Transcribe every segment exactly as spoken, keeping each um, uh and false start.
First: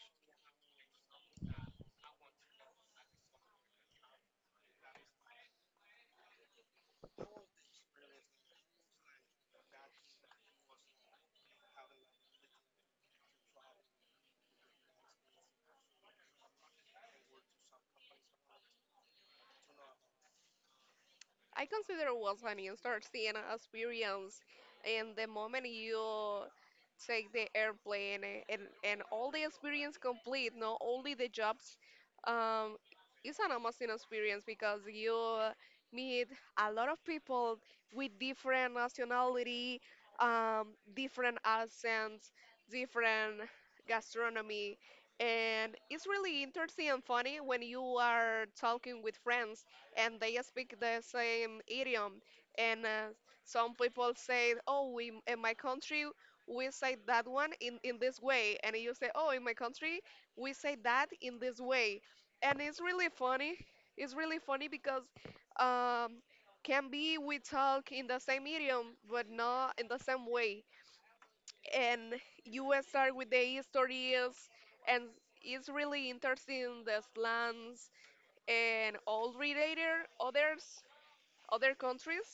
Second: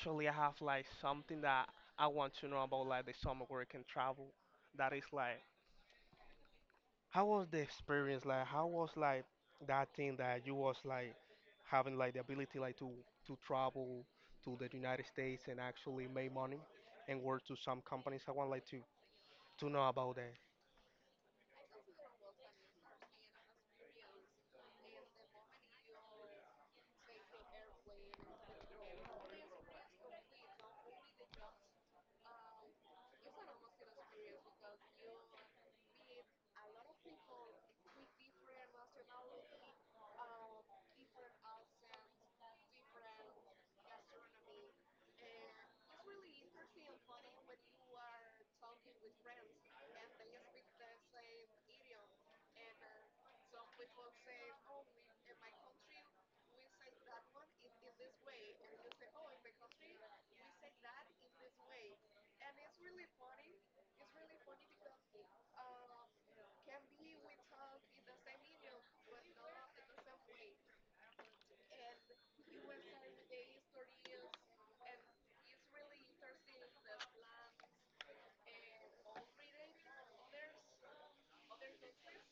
Actually, I have like something that I want to know about like the summer work and travel. That is like, how was the experience? Like, how was like that thing that you was like having like the ability like to to travel to the United States and actually make money and work to some companies. I want like to to know about that. I consider once when you start seeing experience and the moment you take the airplane a- and, and all the experience complete, not only the jobs, um, it's an amazing experience because you meet a lot of people with different nationality, um, different accents, different gastronomy. And it's really interesting and funny when you are talking with friends and they speak the same idiom. And uh, some people say, "Oh, we, in my country we say that one in in this way," and you say, "Oh, in my country we say that in this way," and it's really funny. It's really funny because um, can be we talk in the same idiom but not in the same way. And you will start with the histories and it's really interesting the slangs and all related others other countries.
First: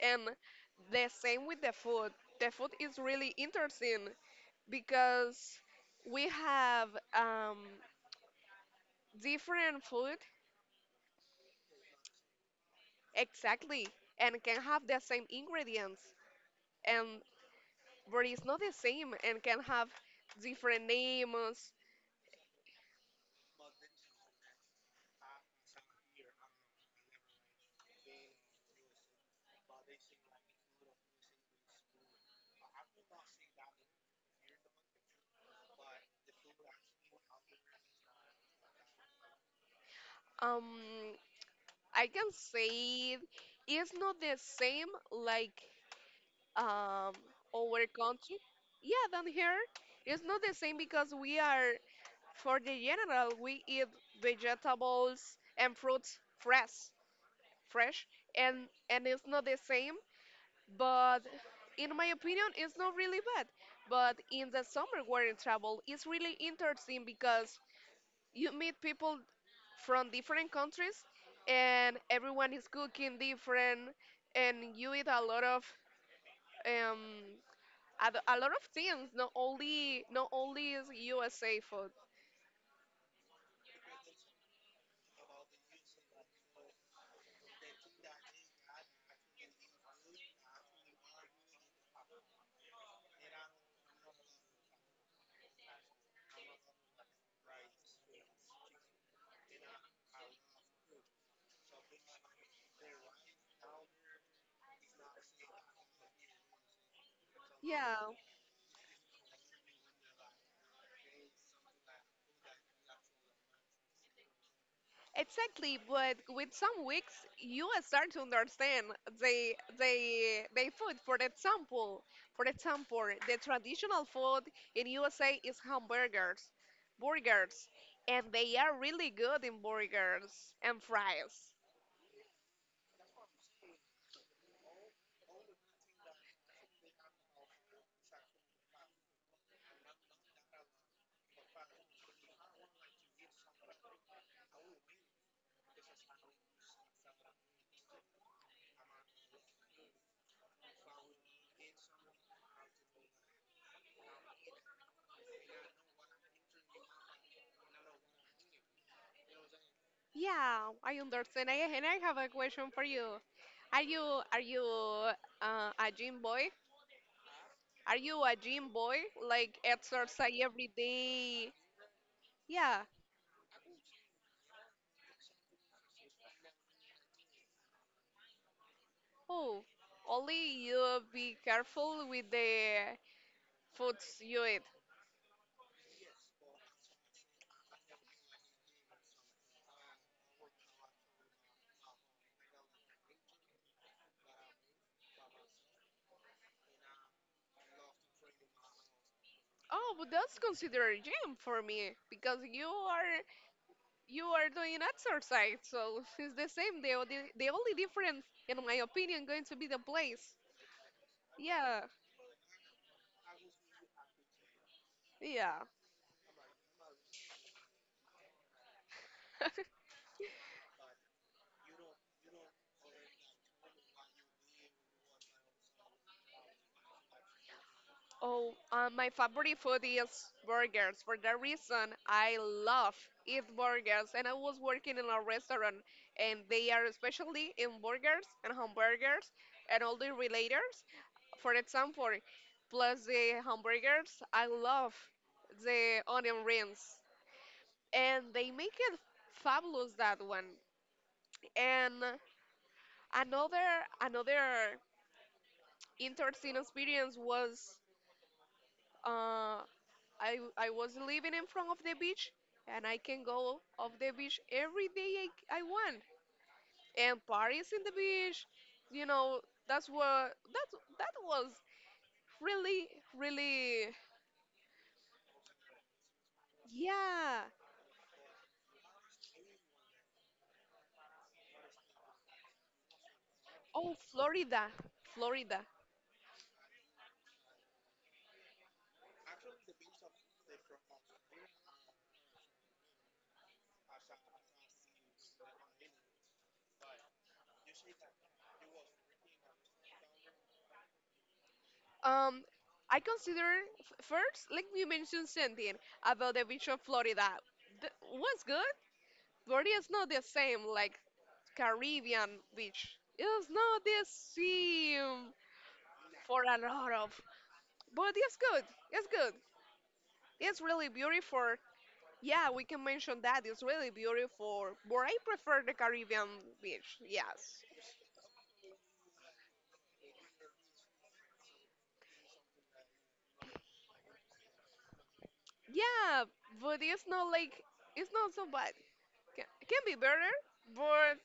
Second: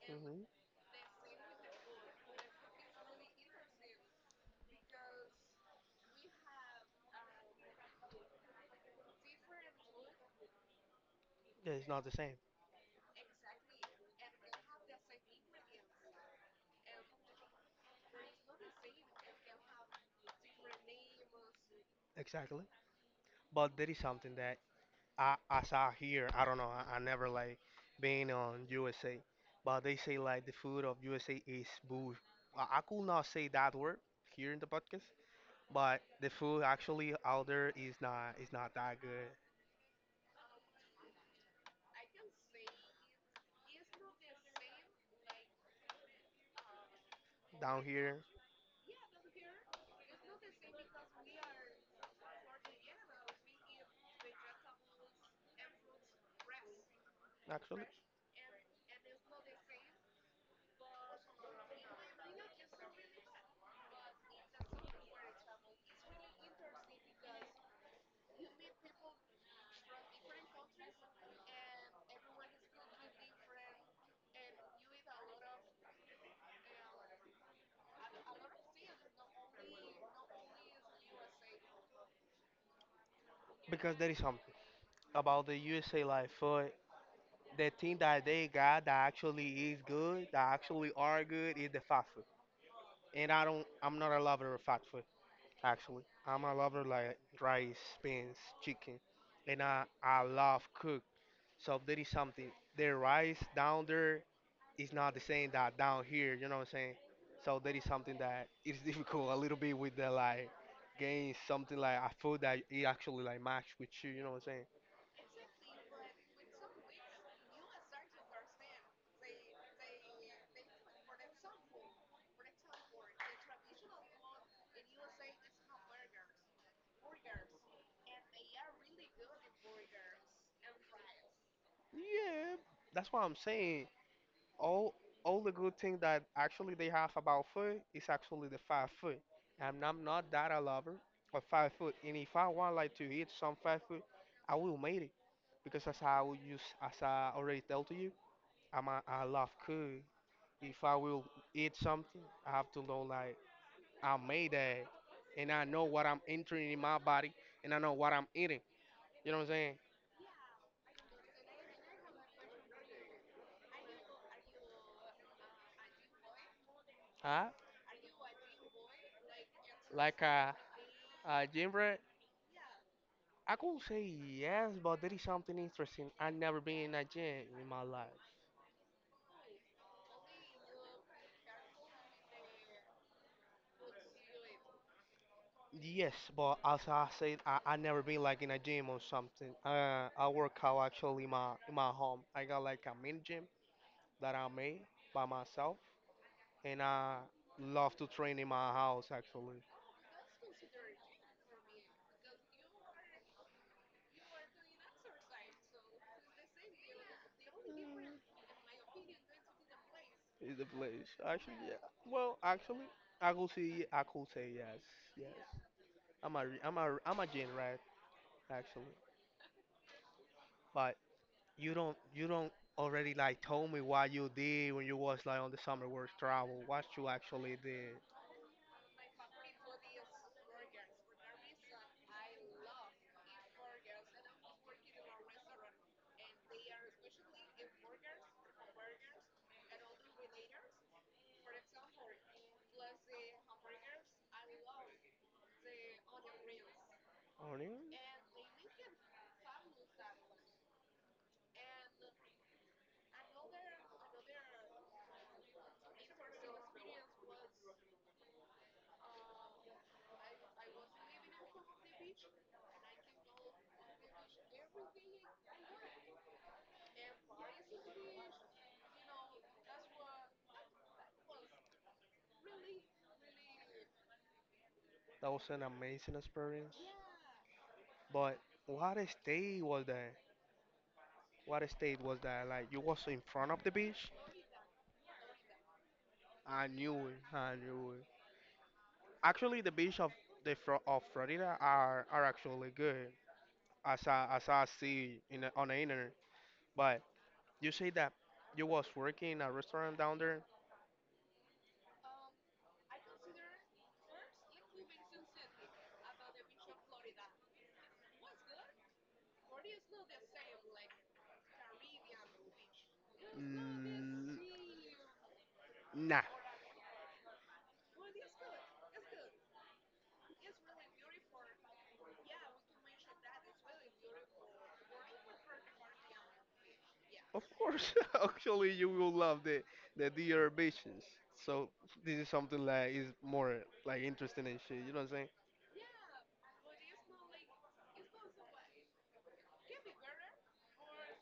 And Hmm. the same with the food. The food is really interesting because we have um, different food Yeah, it's not the same exactly and can have the same ingredients and but it's not the same and can have different names exactly, but there is something that I, as I hear, I don't know. I, I never like been on U S A, but they say like the food of U S A is bush. I, I could not say that word here in the podcast, but the food actually out there is not is not that good um I can say it's not the same like um down our here country, yeah, than here. It's not the same because we are, for the general, we eat vegetables and fruits fresh, actually fresh, and and it's not the same. But in my opinion, it's not really bad. But in the summer, where in travel, it's really interesting because you meet people from different countries, and everyone is cooking different, and you eat a lot of um a, a lot of things, not only not only is U S A food. because there is something about the U S A like food. The thing that they got that actually is good, that actually are good, is the fast food. And I don't, I'm not a lover of fast food. Actually, I'm a lover like rice, beans, chicken, and I, I love cook. So there is something. The rice down there is not the same that down here. You know what I'm saying? So there is Yeah. something that is difficult a little bit with the like gain something like a food that it actually like match with you. You know what I'm saying? Exactly, but with some weeks you start to understand the the the food. For example, for example, the traditional food in U S A is hamburgers, burgers, and they are really good in burgers and fries. Yeah, that's what I'm saying. all all the good thing that actually they have about food is actually the fast food. And I'm not that a lover of fast food. And if I want like to eat some fast food, I will make it because as I will use as I already told to you, I'm a, I love cook. If I will eat something, I have to know like I made that, and I know what I'm entering in my body, and I know what I'm eating. You know what I'm saying? Yeah, I understand. I, and I have a question for you. Are you are you uh, a gym boy? Huh? Are you a gym boy? Like Like exercise a, every a day? gym. Yeah. I could say yes, but there is something interesting. I never been in a gym in my life. Oh, only you be careful with the foods you eat. Yes, but as I said, I, I never been like in a gym or something. Uh, I work out actually in my in my home. I got like a mini gym that I made by myself, and I love to train in my house actually. Oh, but that's considered gym for me because you are you are doing exercise, so it's the same. The only- the only difference, in my opinion, going to be the place. Is a place. Actually, yeah. Yeah, Well, actually, I could say I could say yes, yes. yeah. I'm a re- I'm a I'm a gym rat actually, but You don't you don't already like told me what you did when you was like on the summer work travel. What you actually did. Oh, uh, my favorite food is burgers. For that reason, I love eat burgers. And I was working in a restaurant, and they are especially in burgers and hamburgers and all the relators. For example, plus the hamburgers, I love the onion rings, Aren't. and they make it fabulous that one. And another another interesting experience was. Uh, I I was living in front of the beach, and I can go off the beach every day I, I want. And parties in the beach, you know, that's what that that was really really, That was an amazing experience. yeah. But what state was that? What state was that? Like you was in front of the Oh, beach? Florida, Florida. I knew it. I knew it. Actually, the beach of the Fro- of Florida are are actually good, as I as I see in the, on the internet. But you say that you was working in a restaurant down there. Um, I consider f- first, like you mentioned something about the beach of Florida. Th- was good. Florida is not the same like Caribbean beach. It's not the Mm, same. nah, For a lot of. But it's good. It's good. It's really beautiful. Yeah, we can mention that. It's really beautiful. But I prefer the Caribbean beach. of Yes. course. Actually, you will love the the deer visions. So this is something like is more like interesting and shit. You know what I'm saying? Yeah, but it's not like, it's not so bad. Can, can be better, but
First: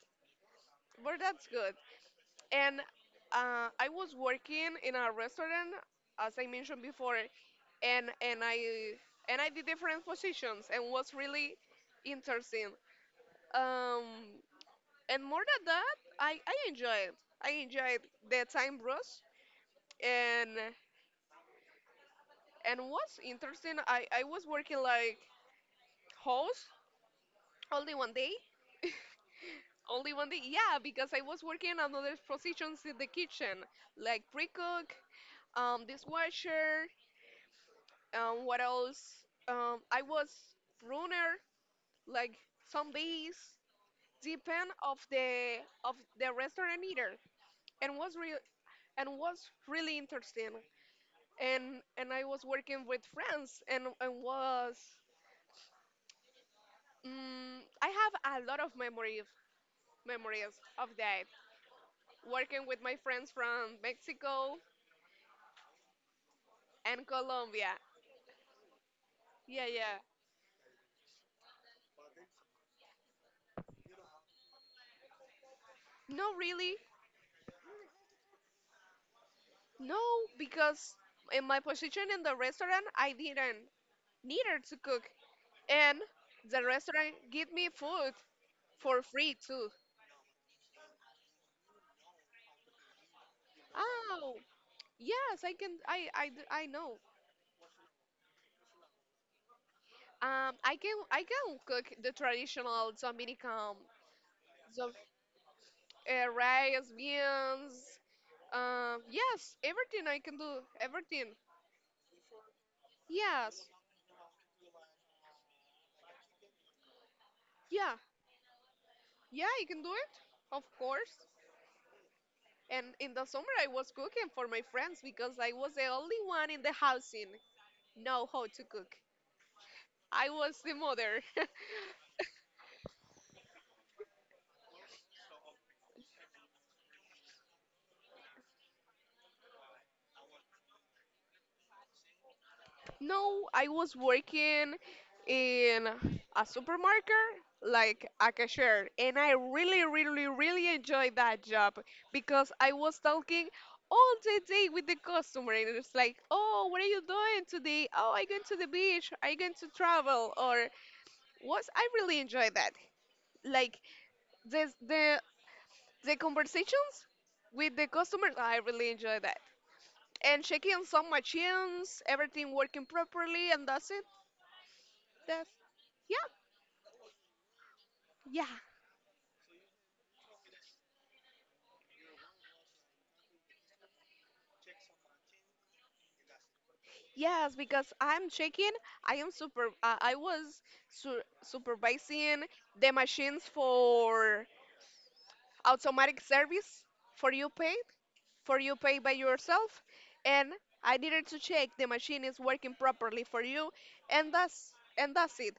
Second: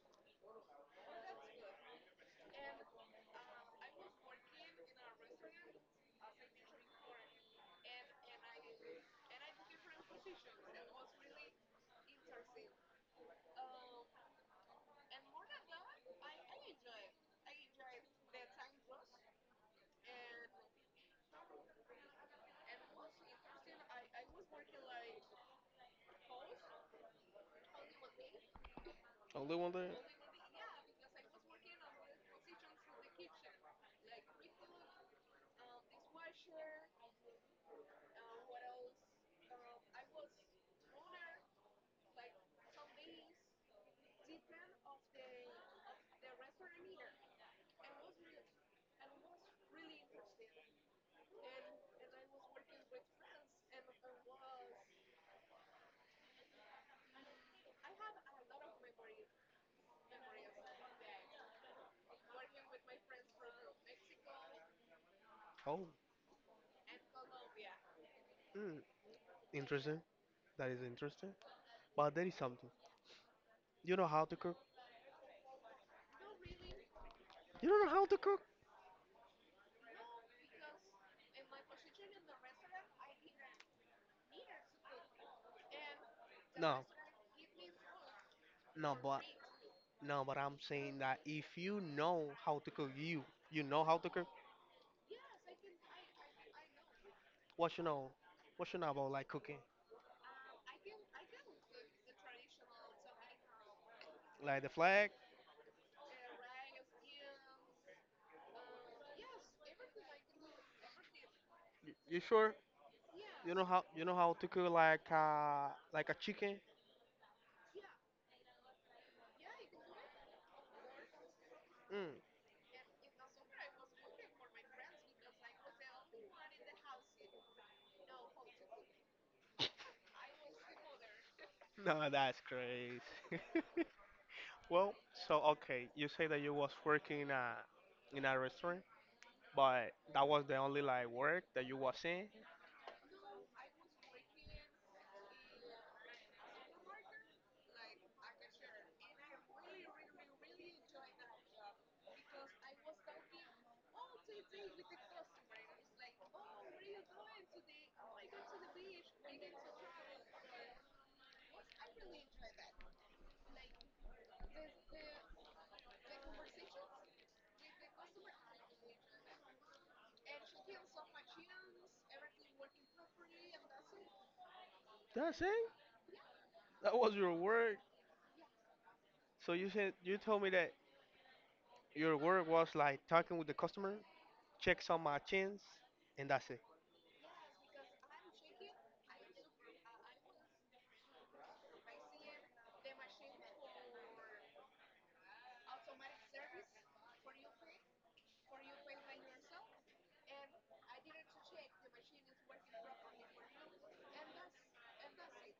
but that's good. And uh, I was working in a restaurant, as I mentioned before, and and I and I did different positions and was really interesting. Um, And more than that, I, I enjoyed. I enjoyed the time bros. And and what's interesting, I, I was working like host only one day. Only wonder. Only one day. Yeah, because I was working on other positions in the kitchen, like pre-cook, um, dishwasher, um, what else? Um, I was runner, like some days, depend of the of the restaurant eater, and was real and was really interesting. and and I was working with friends and and was mm, I have a lot of memories memories of that, working with my friends from Mexico Oh, and Colombia. mm, Yeah, yeah. interesting. That is interesting. But there is something. You know how to cook? No, really, You don't know how to cook? no, because in my position in the restaurant, I didn't neither to cook, and the No, restaurant give me food no, for but free too. no, but I'm saying that if you know how to cook, you you know how to cook. Oh, yes, I can. I I, d- I know. What you know? What you know about like cooking? Um, I can I can cook the traditional Dominican. Like the So, flag? uh, rice, beans. Um, yes, everything I can do. Everything. Y- You, sure? You know Yes. how you know how to cook like uh like a chicken? Yeah. Yeah, I can do it. Of course. Mm. And in the summer, I was cooking for my friends because I was the only one in the housing know how to cook. I was the mother. No, that's crazy. Well, so okay, you say that you was working in a in a restaurant, but that was the only like work that you was in. No, I was working in a supermarket, like a cashier, and I really, really, really enjoyed that job because I was talking all the day with the customer, and it's like, oh, what are you doing today? Oh, I going to the beach. I going to travel, or was I really enjoyed that? Like the the the conversations with the customers, I really enjoy that. And checking some machines, everything working properly, and that's it. That's That's, it. yeah. That was your work. Yeah, So you said you told me that your work was like talking with the customer, check some machines, and that's it. yes, because I'm checking. I am super. Uh, I was su supervising the machines for automatic service for you paid, for you pay by yourself, and I needed to check the machine is working properly for you, and that's and that's it.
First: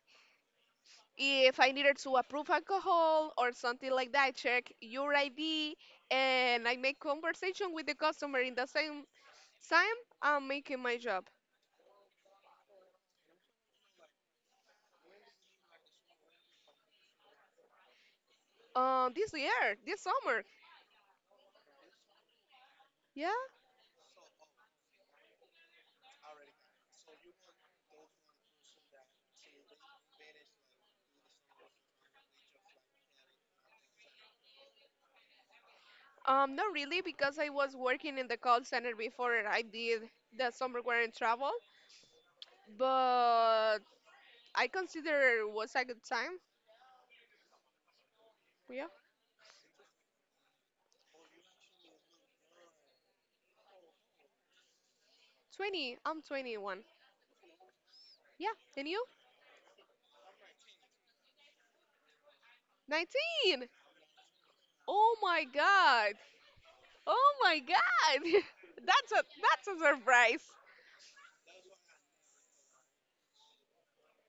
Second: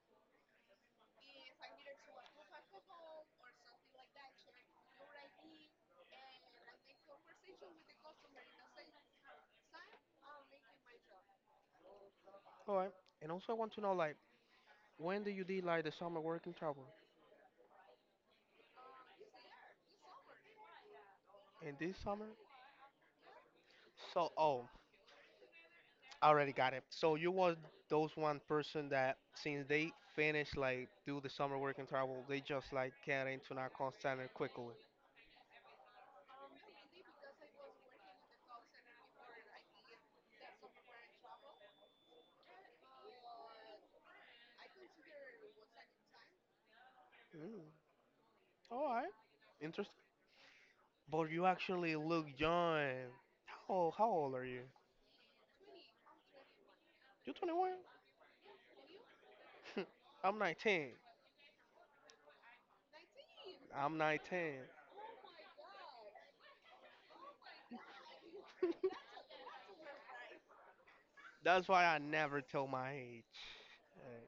If I needed to approve alcohol or something like that, I check your I D, and I make conversation with the customer in the same time I'm making my job. All right. And also, I want to know like when did you did like the summer working travel? Uh, this year, this summer. In this summer? Yeah? So, oh, I already got it. So you was those one person that since they finish like do the summer work and travel, they just like get into narcon standard quickly. Um, not really, because I was working in the call center before I did the summer in travel. But I consider it was a good time. Mm, Yeah, all right, interesting. But you actually look young. How old, how old are you? twenty. I'm twenty-one. You twenty-one? Yeah, and you? I'm nineteen. nineteen. I'm nineteen. Oh my God. Oh my God. That's a that's a surprise. That's why I never tell my age. Uh,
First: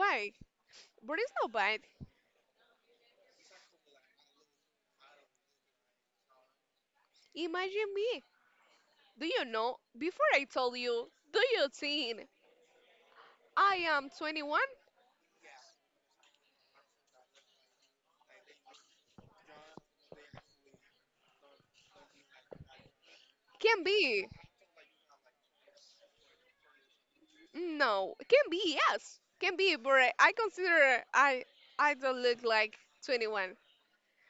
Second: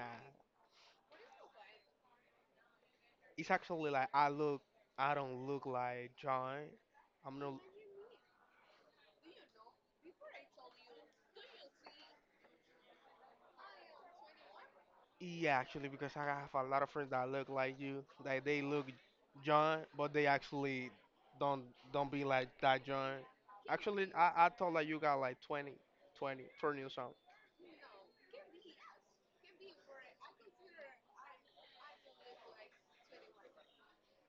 nah, But it's not bad. it's actually like I look. I don't look like John. I'm not. Imagine me. Do you know? Before I told you, do you think I am twenty-one? Yeah, actually, because I have a lot of friends that look like you. Like they look John, but they actually don't don't be like that John. Can Actually, be. I, I thought like you got like twenty, twenty, twenty or something. No, it can be, yes. Can be, but I consider I I don't look like twenty-one.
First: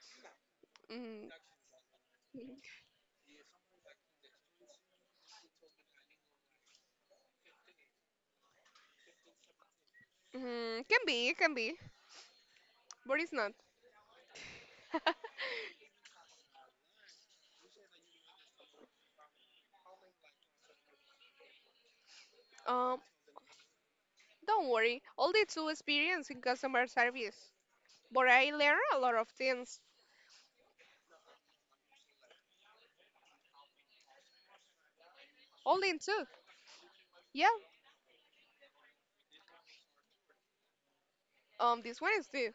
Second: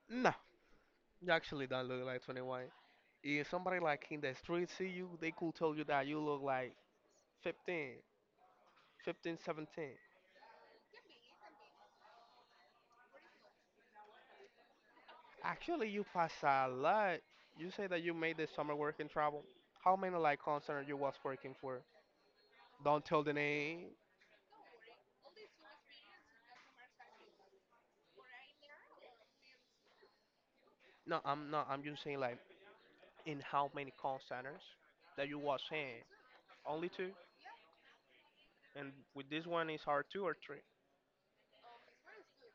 No, Mm, you actually don't look like twenty-one. If somebody like in the street see you, they could tell you that you look like fifteen, fifteen, seventeen. mm, can be, it can be, but it's not. Actually, you pass a lot. You say that you made the summer working travel. How many like concert you was working for? Um, Don't tell the name. don't worry. Only two experience in customer service, but I learn a lot of things. No, I'm not. I'm just saying like in how many call centers that you was Only in in? two. Only two? Yeah. And with this one is hard two or three? Um, this one is two.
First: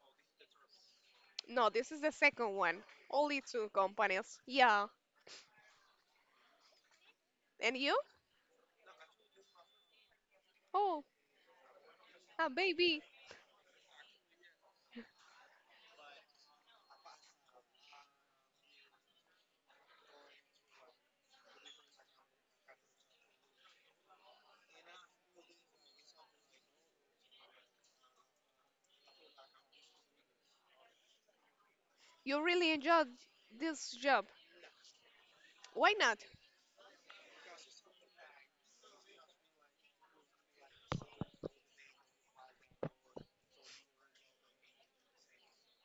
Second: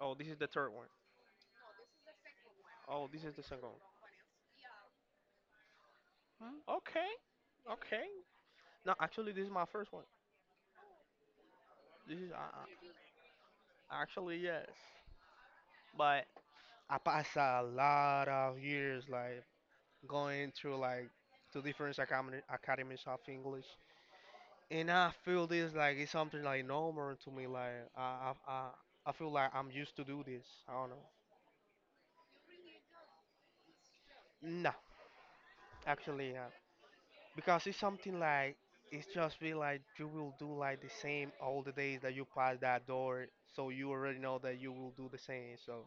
Oh, this is the third one. No, this is the second one. Oh, this is Only the second two one. companies. Yeah. Okay, And you? okay. No, actually, this is my first one. Oh, This is uh, ah, uh, baby, actually yes, but I passed a lot of years like going through like to different academy, academies of English, and I feel this like it's something like normal to me. Like I, I, I I feel like I'm used to do this. I don't know. you really enjoyed this job. No, Why not? actually, uh, because it's something like it's just be like you will do like the same all the days that you pass that door so you already know that you will do the same so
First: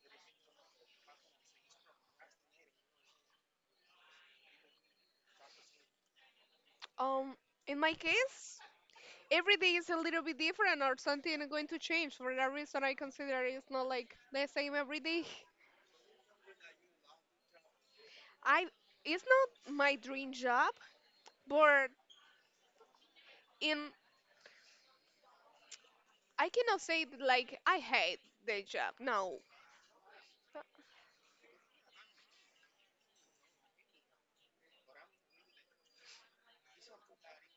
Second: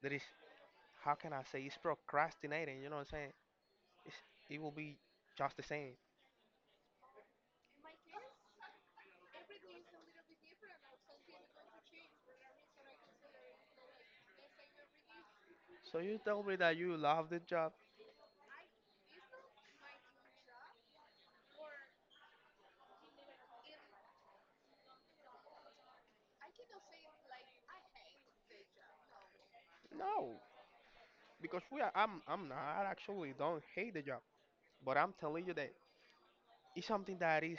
there is how can I say it's procrastinating you know what I'm saying, it's, it will be just the same Um, in my case, every day is a little bit different or something going to change. For that reason, I consider it's not like the same every day. so you tell me that you love the job. I it's not my dream job, but in I cannot say that, like I hate the job. No, No, because we are i'm i'm not. I actually don't hate the job, but I'm telling you that it's something that is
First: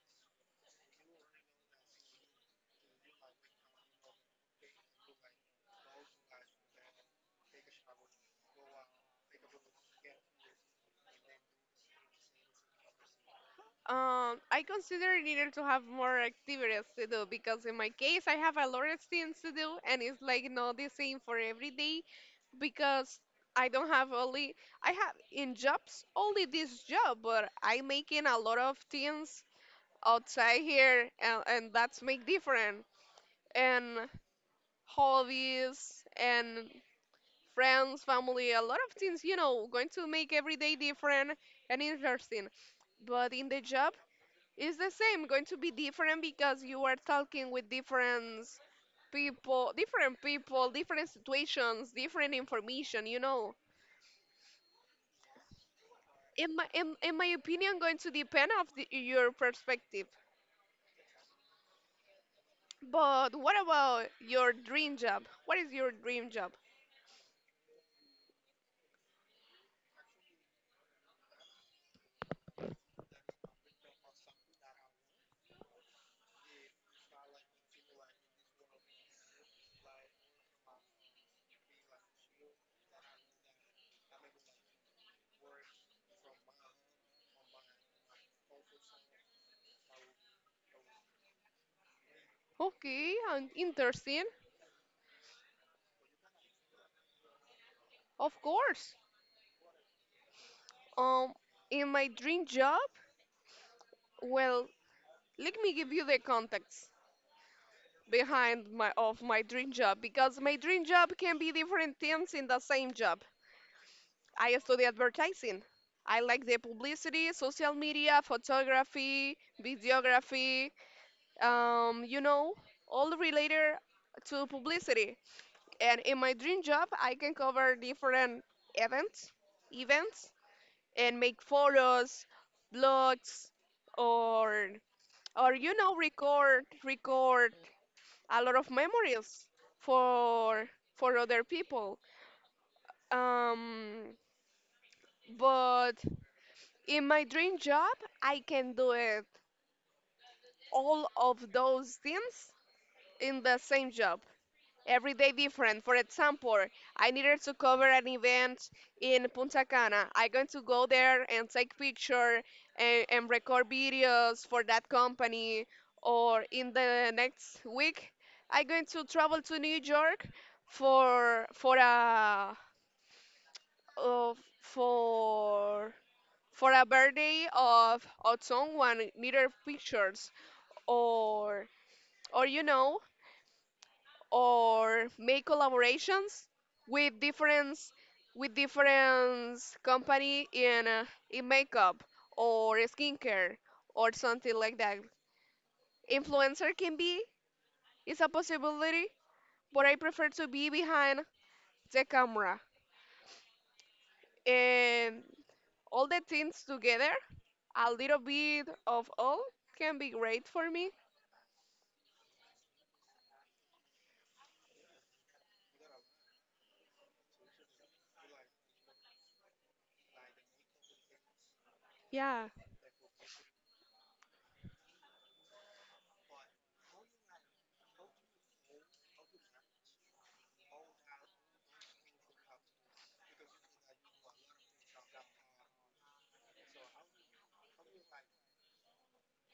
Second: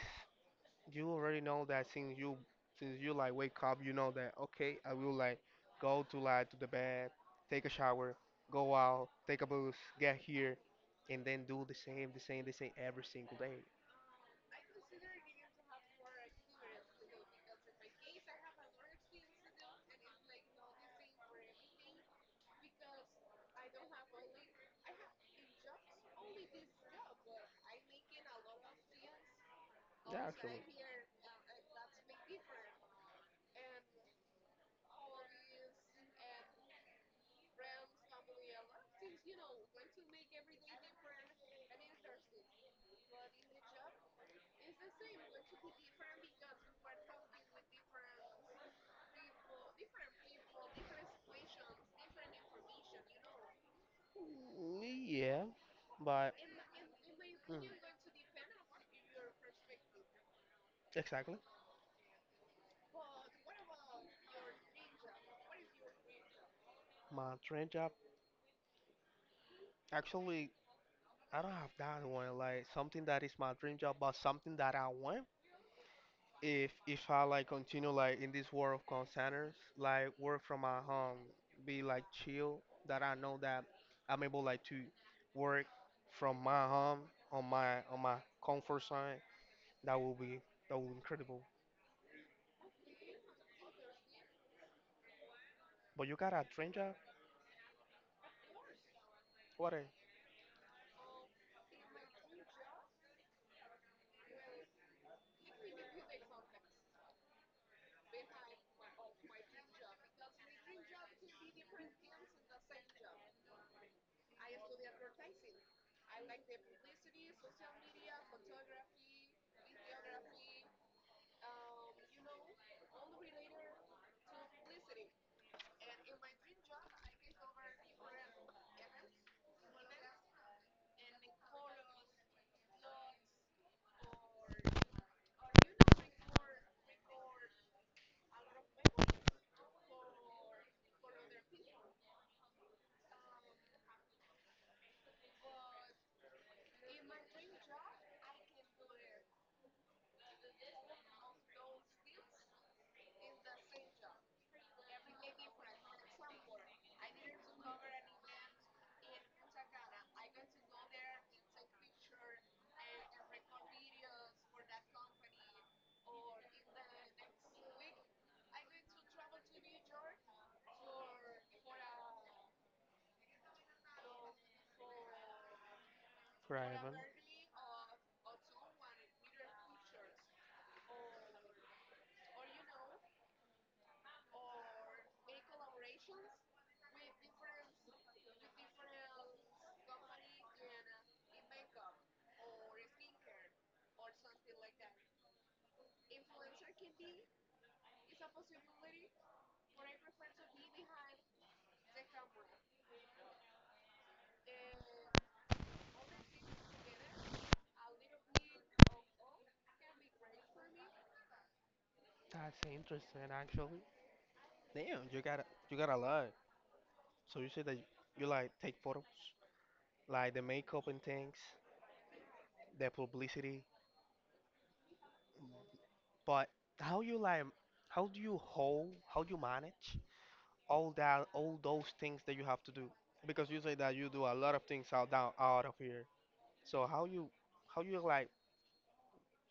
you already know that since you since you like wake up, you know that okay, I will like go to like to the bed, take a shower, go out, take a bus, get here, and then do the same, the same, the same every single day. um, I consider needed to have more activities to do because in my case I have a lot of things to do and it's like not the same for every day because I don't have only I have in jobs only this job but I making a lot of things Yeah, outside actually. here and, and that's make different and hobbies and friends family a lot of things you know going to make every day different and interesting but in the job it's the same going to be different because you are talking with different people different people different situations different information you know Mm, yeah, but in my in, in my mm, opinion going to depend of the, your perspective exactly. but what about your dream job? What is your dream job? My dream job. Actually, I don't have that one. Like something that is my dream job, but something that I want. if if I like continue like in this world of call centers, like work from my home, be like chill, that I know that I'm able like to work from my home on my on my comfort zone, that will be that will be incredible. Okay, and interesting. But you got a dream job? Of course. What a Um, in my dream job, well, let me give you the context behind my of my dream job because my dream job can be different things in the same job. I study advertising. I like the publicity, social media, photography, videography, um, you know, all related to publicity. And in my dream job, I can cover different events, events and make photos, blogs, or or you know record record a lot of memories for for other people. Um, but in my dream job, I can do it all of those things in the same job. Every day different. For example, I needed to cover an event in Punta Cana. I'm going to go there and take picture and, and record videos for that company. Or in the next week, I'm going to travel to New York for for a uh, for for a driving. birthday of of someone needed pictures or or you know or make collaborations with different with different company in uh, in makeup or skincare or something like that. Influencer can be is a possibility, but I prefer to be behind the camera and all the things together. A little bit of all can be great for me. That's interesting actually. Damn, you got a- you got a lot. So you say that you like take photos, like the makeup and things, Yeah. the publicity. But how you like how do you hold how do you manage all that all those things that you have to do? Because you say that you do a lot of things out down out of here. So how you how you like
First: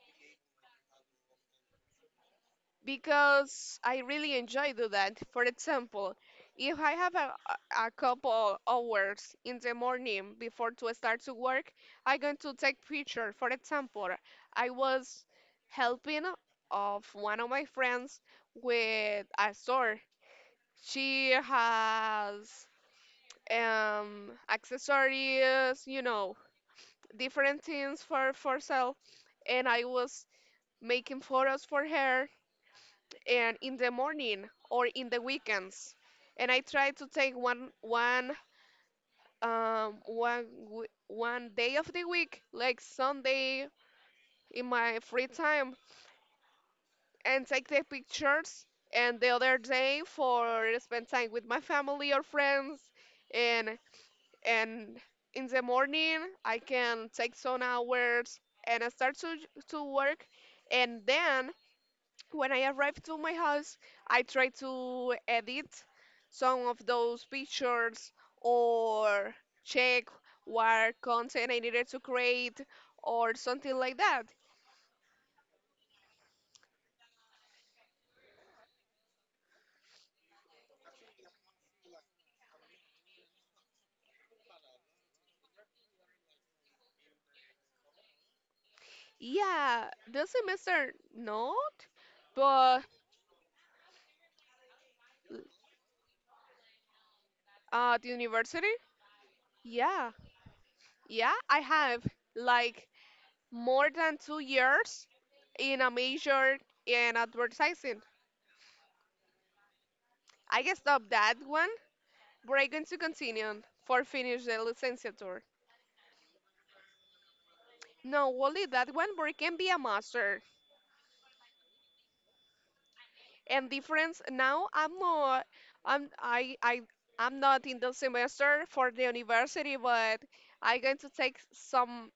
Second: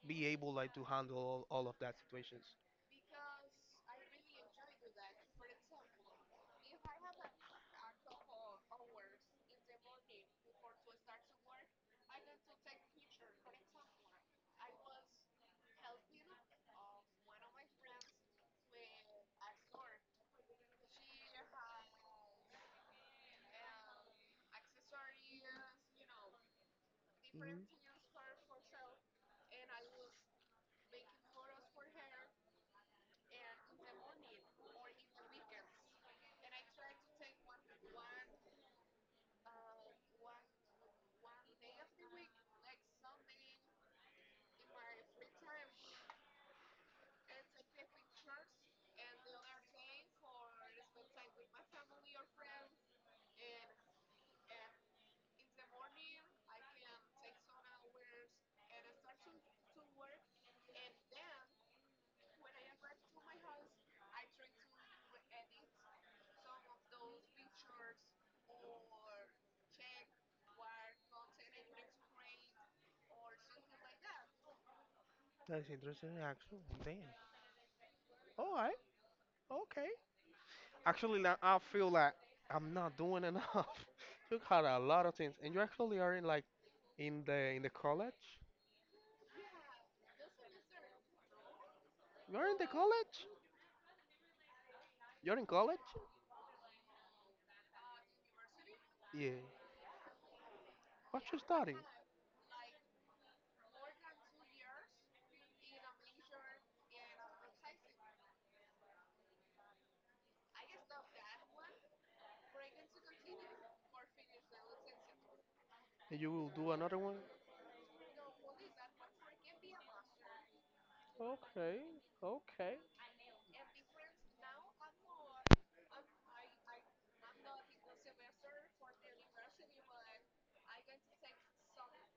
be able like to handle all, all of that situations? Because I really enjoy do that. For example, if I have a, a couple hours in the morning before to start to work, I going to take picture. For example, I was helping of one of my friends with a store. She has um accessories, you know, different things for for sale, and I was making photos for her and in the morning or in the weekends. And I try to take one one um one w- one day of the week, like Sunday in my free time, and take the pictures. And the other day for spend time with my family or friends. And and in the morning I can take some hours and I start to to work, and then when I arrived to my house, I tried to edit some of those pictures or check what content I needed to create or something like that. That's interesting actually. Damn. All right. Okay. Actually now I feel like I'm not doing enough. You got a lot of things and you actually are in like in the in the college? Yeah, the semester not, You're in the but college? You're in college? uh, the university, Yeah. yeah, What yeah, you I study? have like more than two years in a major in advertising. I stopped that one, but I'm going to continue for finish the licensure. And you will do another one? No, only that one word can be a master. Okay, okay. And difference now, I'm not, I'm I I I'm not in the semester for the university, but I'm going to take some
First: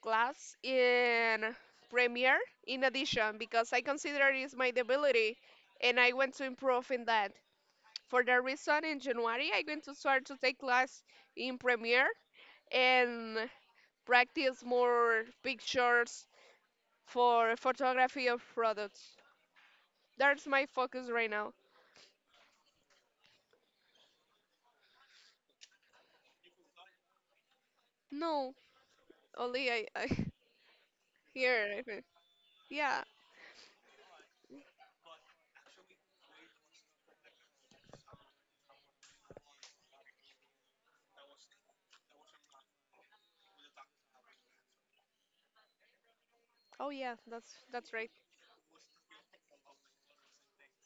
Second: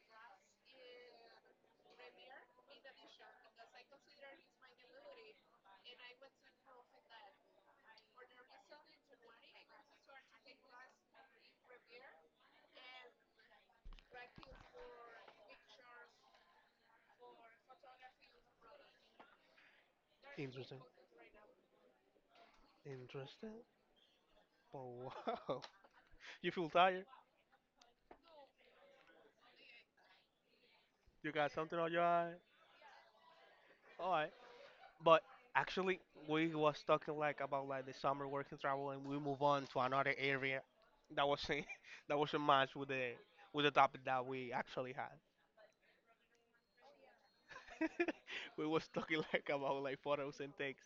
class in Premiere in addition because I consider it is my debility, and I want to improve in that. For that reason, in January, I'm going to start to take class in Premiere and practice more pictures for photography of products. That's my Interesting. focus right now. Interesting. But wow. You feel tired? No, only I, I You got here. something I on your think. eye? Yeah. Alright. But actually we was talking like about like the summer work and travel and we move on to another area that was in, that was a match with the with the topic that we actually had. Oh yeah, that's that's right. We was talking like about like photos and things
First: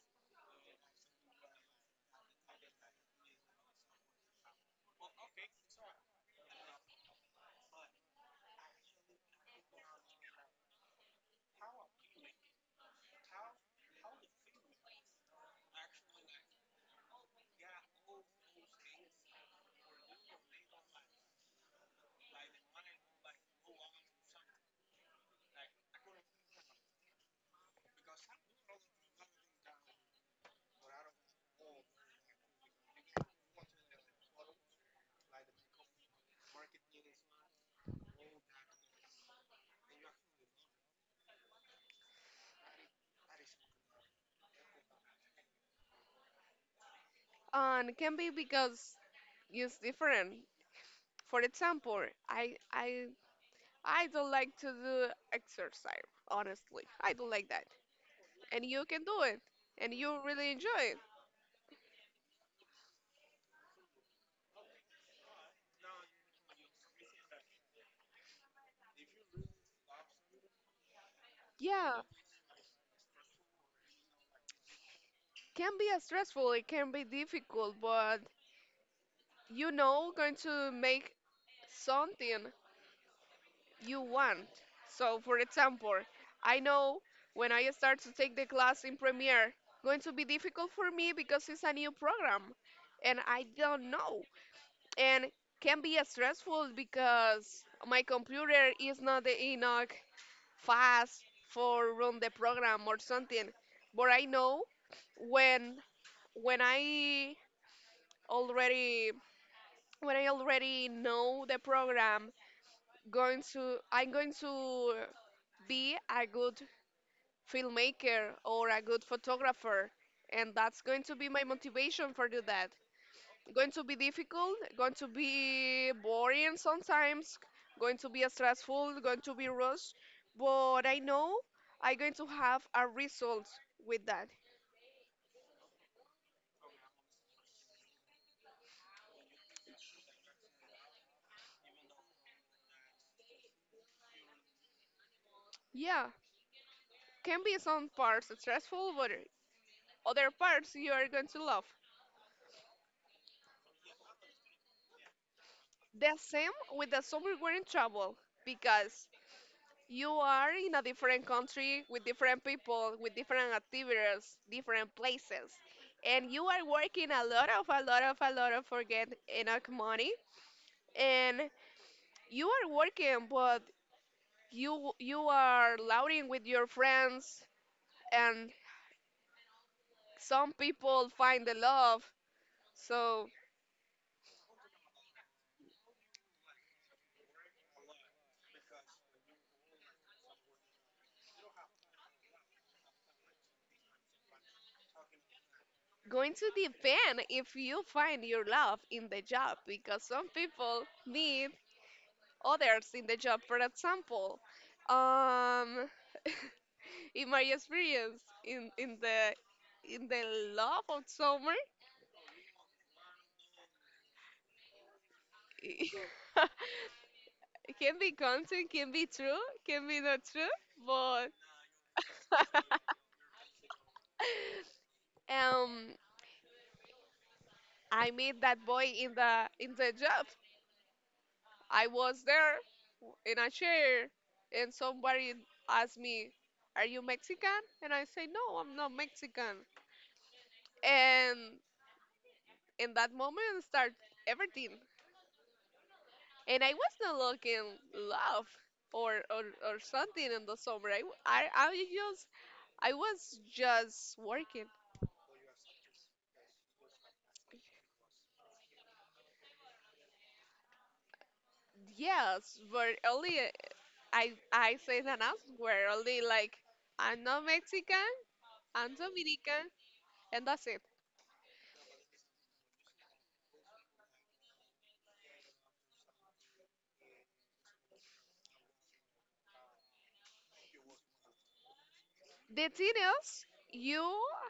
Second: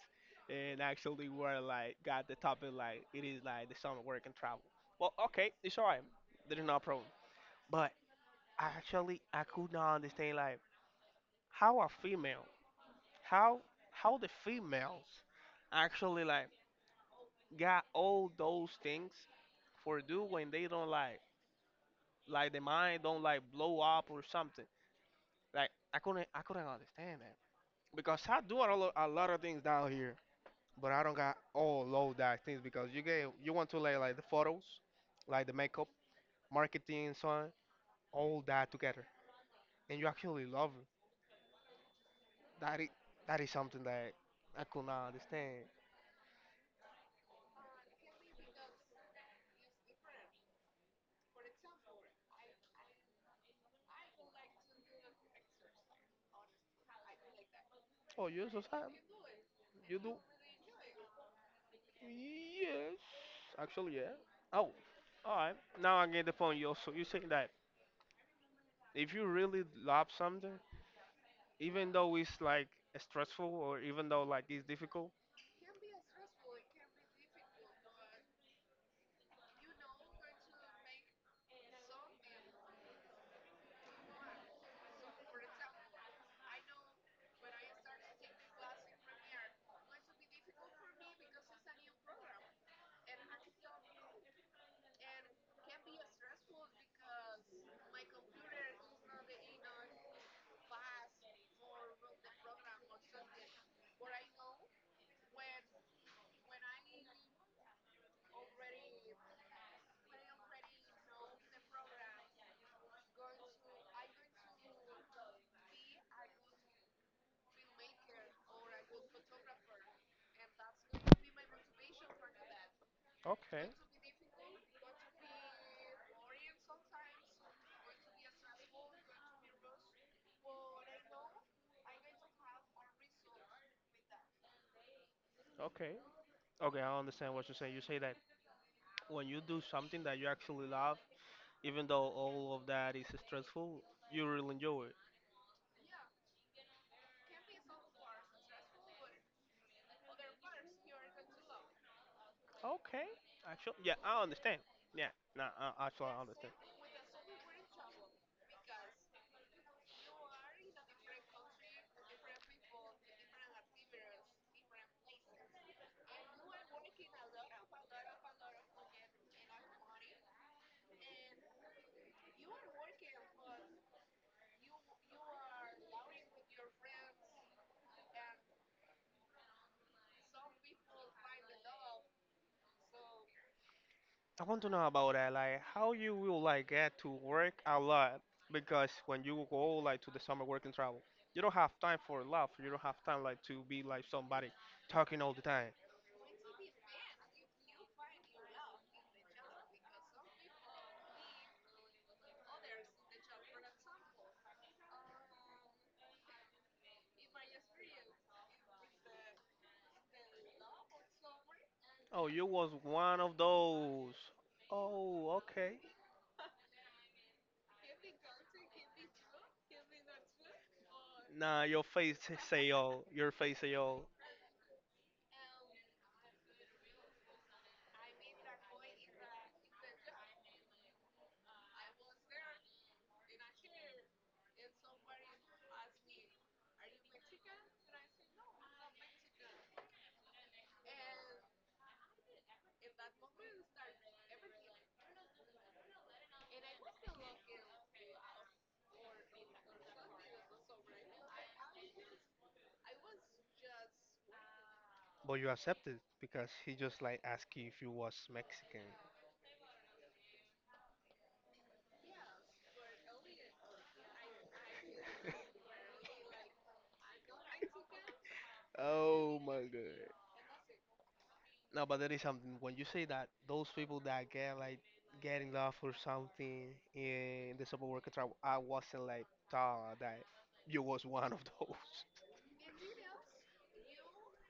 and actually we're like got the topic like it is like the summer work and travel. Well okay, it's alright. There is no problem. But actually, I could not understand like how a female, how how the females actually like got all those things for do when they don't like like the mind don't like blow up or something. Like I couldn't I couldn't understand that because I do a lot, a lot of things down here, but I don't got all of that things because you get you want to lay like the photos, like the makeup, marketing, so on, all that together, and you actually love. That is, that is something that I could not understand. And it can be because it's different. For example, I I I don't like to do exercise. Honestly, I don't like that. Oh, you're so And you sad. can do it, and You do? you really enjoy it. Yes. Actually, yeah. Oh, all right. Now I get the point. You also you saying that if you really love something, even Yeah, though it's like stressful or even though like it's difficult. can be a stressful. It can be difficult, but you know, going to make something you want. So, for example, I know when I start to take the class in Premiere, going to be difficult for me because it's a new program and I don't know. And can be stressful because my computer is not the enough fast for run the program or something. But I know when when I already when I already know the program going to I'm going to be a good filmmaker or a good photographer, and that's going to be my motivation for do that. Okay, Going to be difficult, going to be boring sometimes, going to be stressful, going to be rushed, but I know I'm going to have a result with that. okay, okay. I understand what you say. You say that when you do something that you actually love, even though all of that is stressful, you really enjoy it. Yeah, can be some parts stressful, but other parts you are going to love. Okay, actually, yeah, I understand. Yeah, no, nah, I actually The I understand. same with the summer we're in trouble because you are in a different country with different people, with different activities, different places, and you are working a lot of, a lot of, a lot of for get enough money, and you are working, but you you are louding with your friends, and some people find the love, so I want to know about that, like how you will like get to work a lot because when you go like to the summer work and travel, you don't have time for love. You don't have time like to be like somebody talking all the time. going to depend if you find your love in the job, because some people meet others in the job. For example, um. in my experience in in the in the love of summer, Oh, you was one of those. Oh, okay. it can be content, can be true, can be not true, but Nah, your face say all. Your face say all. um I met that boy in the in the job. I was there in a chair and somebody asked me, "Are you Mexican?" And I say, "No, I'm not Mexican." And in that moment start everything, and I wasn't looking love or, or or something in the summer. I, w- I I was just I was just working. But you accepted because he just like asked you if you was Mexican. Yes, but only uh, I I say that elsewhere. Only like I'm not Mexican. I'm Oh my Dominican, god. and that's it. No, but there is something. When you say that, those people that get like get in love for something in the support worker tribe, I wasn't like thought that you was one of those. The thing is, you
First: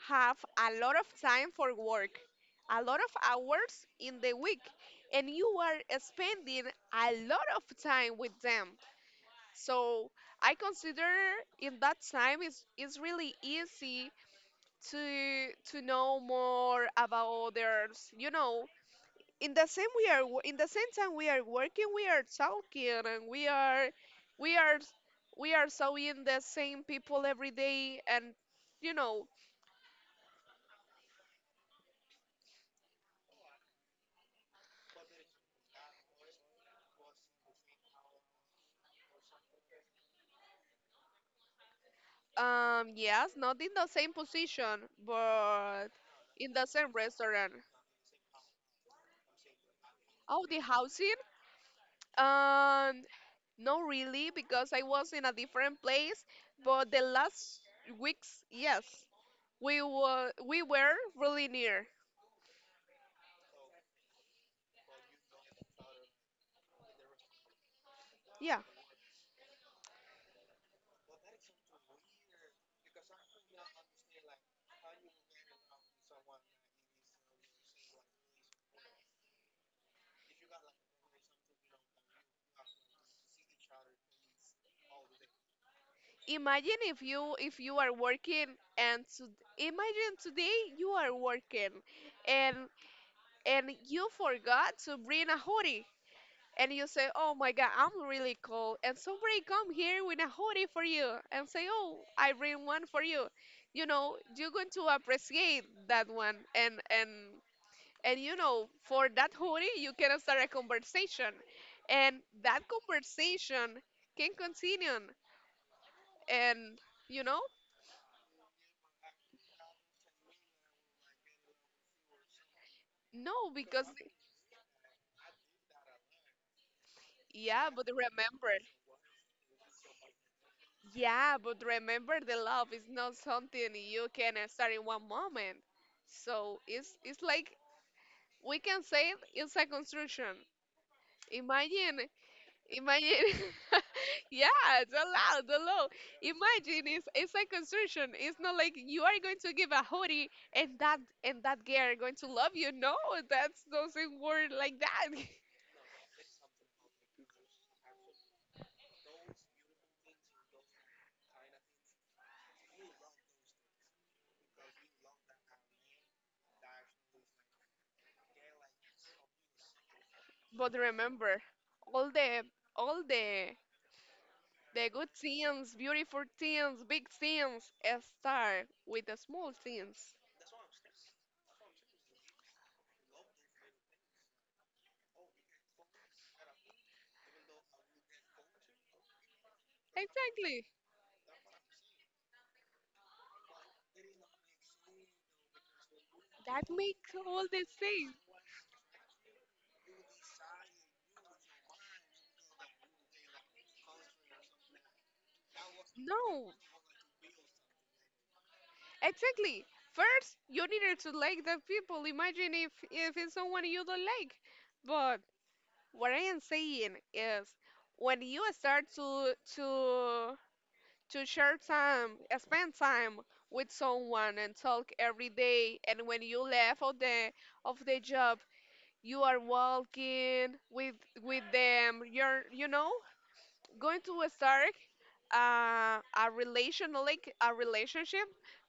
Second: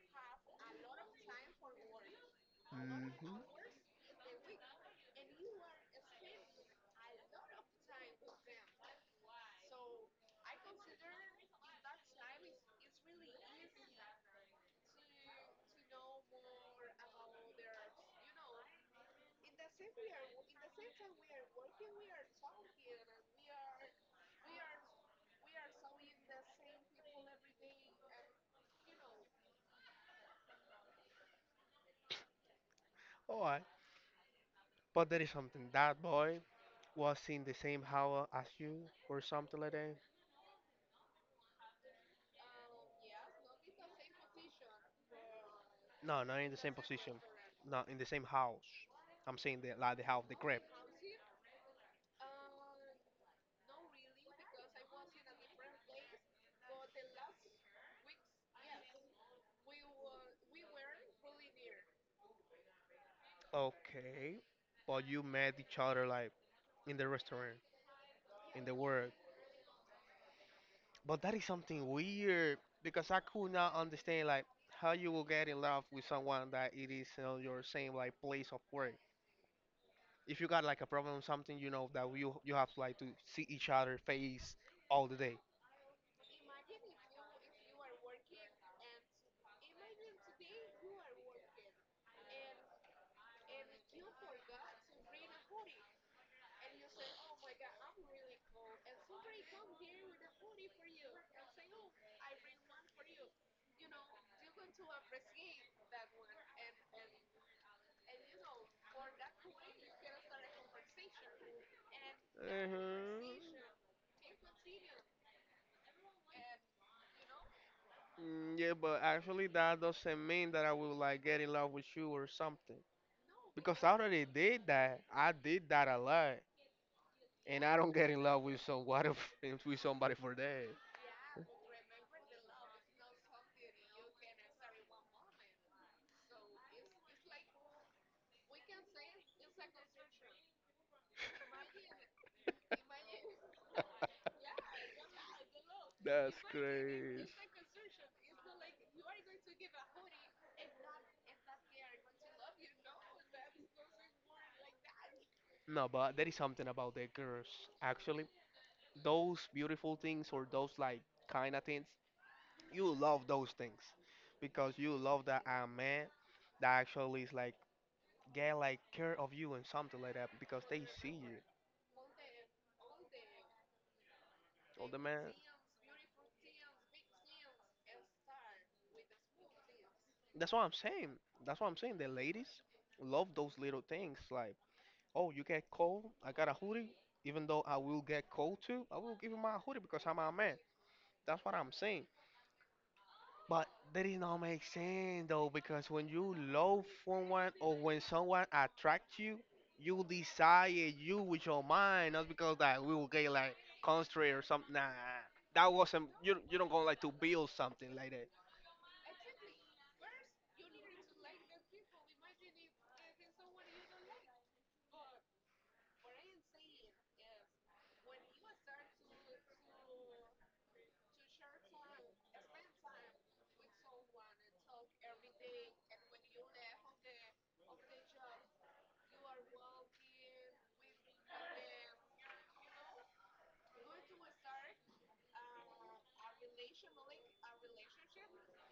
have a lot of time for work, a lot of Hmm. hours in the week, and you are spending a lot of time with them. So I consider in that time it's, it's really easy to to know more about others. You know, in the same we are wo- in the same time we are working, we are talking, and we are we are we are seeing the same people every day. And you know, Alright, but there is something. That boy was in the same house as you, or something like that. um, yes, not in the same position, but No, not in in the the same same position. restaurant. Not in the same house. I'm saying the like the house, the Oh, crib. the housing. Um, No, really, because I was in a different place, but the last weeks, yes, we were we were really near. Okay, but you met each other like in the restaurant, Yeah. in the work. But that is something weird because I could not understand like how you will get in love with someone that it is on your same like place of work. If you got like a problem or something, you know that you you have like to see each other face all the day. Imagine if you if you are working and to, imagine today you are working and and you forgot to bring a hoodie and you say, "Oh my God, I'm really cold." And somebody come here with a hoodie for you and say, "Oh, I bring one for you." You know, you're going to appreciate that one and and and you know, for that hoodie, you can start a conversation. And that Uh-huh. conversation can continue. And, you know, Mm, yeah, but actually that doesn't mean that I will like get in love with you or something. no, Because because, I already did that. I did that a lot, and yeah, I but don't get in love remember, with somebody with somebody for that. yeah, but remember the love is not something you can start in one moment. So it's, it's like, we can say it's a construction. Imagine Imagine, yeah, the loud, the low. That's Imagine it's crazy. it's like construction. It's not like you are going to give a hoodie and that and that girl going to love you. No, that doesn't work like that. No, but there is something about the girls. Actually, those beautiful things or those like kind of things, you love those things because you love that a man that actually is like get like care of you and something like that because But they see you. remember, all the all the All the the good man. things, beautiful things, big things, uh, start with the small things. That's what I'm saying. That's what I'm saying. The ladies love those little things like, oh, you get cold. I got a hoodie. Even though I will get cold too, I will give you my hoodie because I'm a man. Exactly. That's what I'm saying. But that is not make sense though, because when you That love makes all someone the or when things. someone attracts you, you desire you with your mind, not because that we will get like constrained or something. Nah, that wasn't you. No, You don't gonna like to build something like that. exactly. First, you needed to like the people. Imagine if if it's someone you don't like. But what I am saying is, when you start to to to share time, spend time with someone and talk every day, and when you left of the of the job, you are walking with with them. You're, you know, going to a store, uh, a relation, no, like a relationship,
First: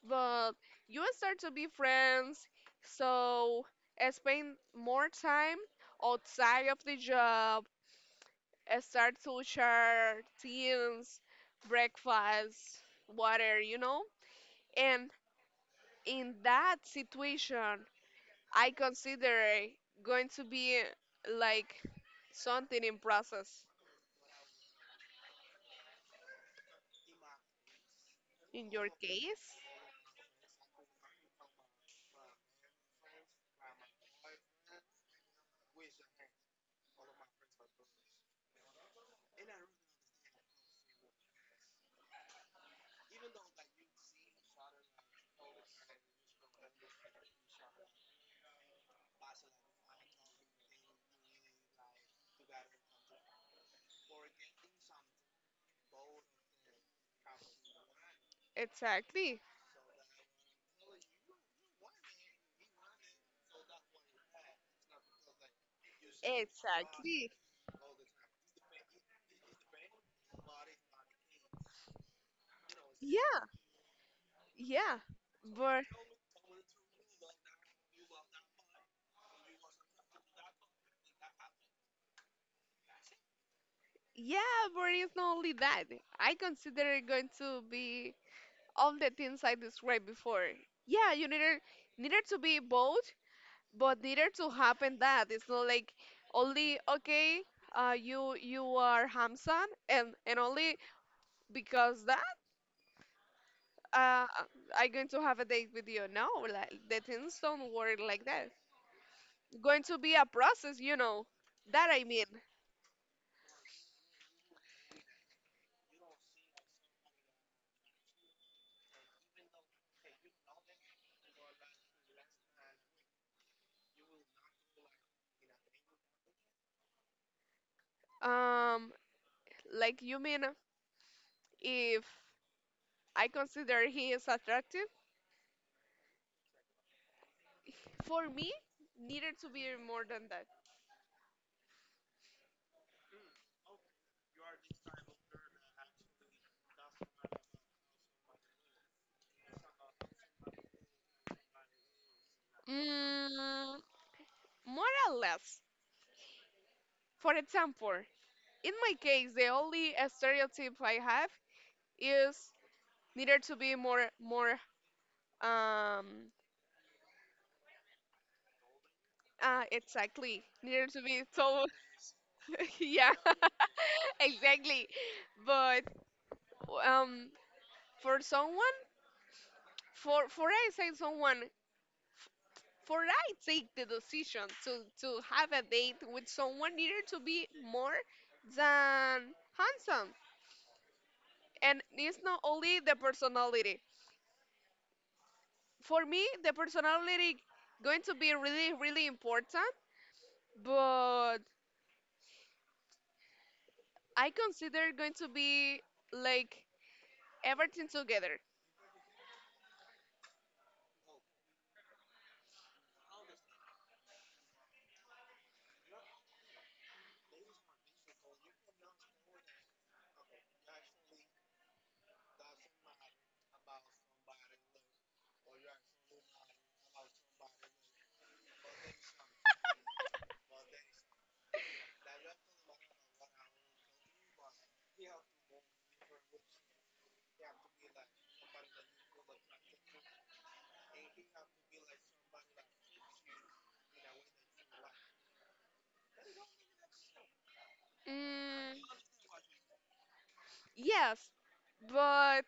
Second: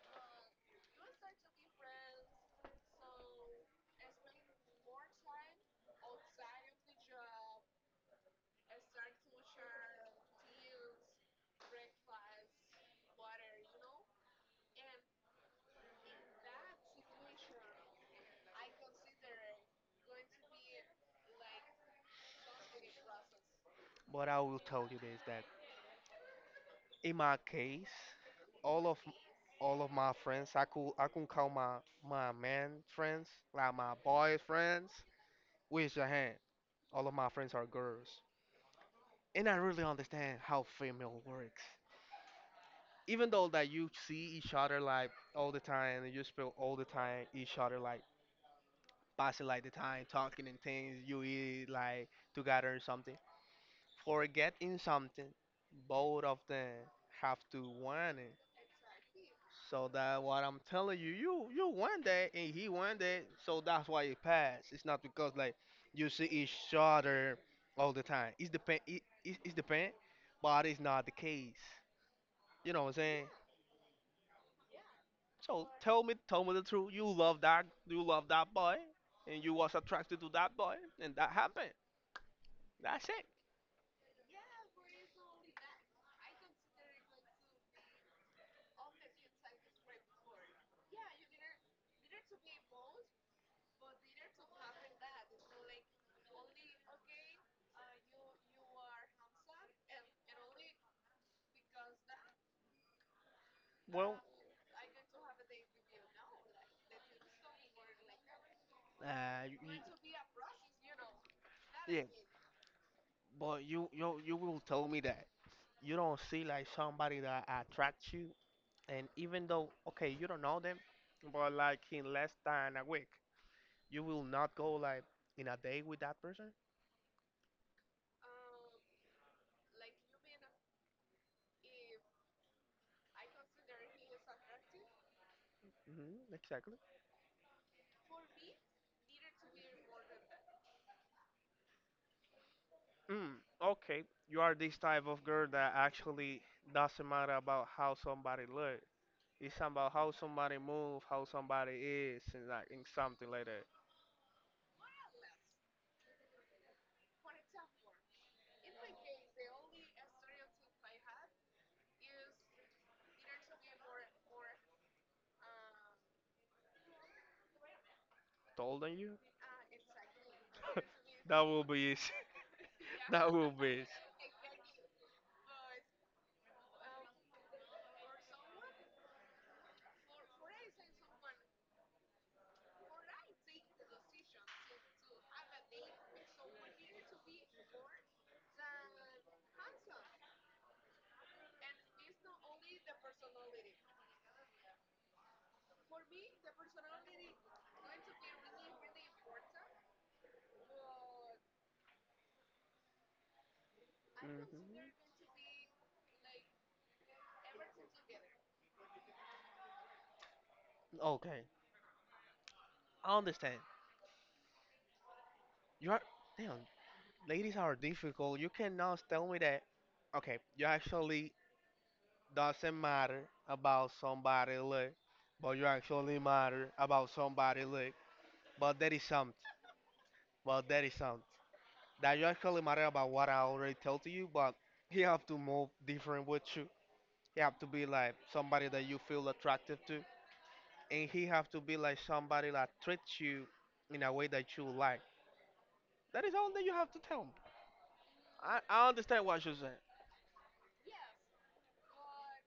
but you start to be friends. So uh, spend more time outside of the job. uh, Start to share things, breakfast, water, you know. And in that situation, I consider going to be like something in process. But I will tell you this: that in my case, In all your of case, all of my friends, I could I could call my my man friends, like my boy friends, with your hand. All of my friends are girls. And I really understand how female works. Even though that you see each other like all the time, and you spend all the time each other like passing like the time talking and things you eat like together or something. Forgetting something, both of them have to want it. exactly. So that what I'm telling you, you you want that and he want that, so that's why it passed. It's not because like you see each Exactly. other all the time. It's depend. It, it, it's depend, but it's not the case. You know what I'm saying? Yeah. Yeah, So but tell me, tell me the truth. You love that, you love that boy, and you was attracted to that boy, and that happened. That's it. yeah, but it's not only that. I consider it going to be all the things I described before. Yeah, you needed needed to be both, but needed to happen that. It's not like only okay, uh, you you are Hamsan, and and only because that Well, uh, I going to have a date with you. No, like the things don't work like that. uh, you, you- Going to be a process, you know. That yeah, I mean. but you, you, you will tell me that you don't see like somebody that attracts you, and even though okay, you don't know them, but like in less than a week, you will not go like in a day with that person. Um, like you mean if I consider he is attractive. Hmm, exactly. For me, needed to be more than that. Mm, okay, you are this type of girl that actually doesn't matter about how somebody look. It's about how somebody move, how somebody is, and like and something like that. Mm, more or less. For example, in my case, the only uh, stereotype I have is needed to be more, more, um, Told on you? ah, exactly. Needed to be that so, will be easy. yeah, that will be easy. exactly. But um, for someone, for for I say someone. For I take the decision to, to have a date with someone needed to be more than handsome. And it's not only the personality. For me, the personality going to be really, really important, but I consider Hmm. going to be like everything together. Okay, I understand. You are damn, ladies are difficult. You cannot tell me that. Okay, you actually doesn't matter about somebody look, but you actually matter about somebody look. But that is something. But that is something that you actually matter about what I already told to you. But you have to move different with you. You have to be like somebody that you feel attractive to, and he have to be like somebody that treats you in a way that you like. That is all that you have to tell him. I, Mm, I understand what you're saying. yes, but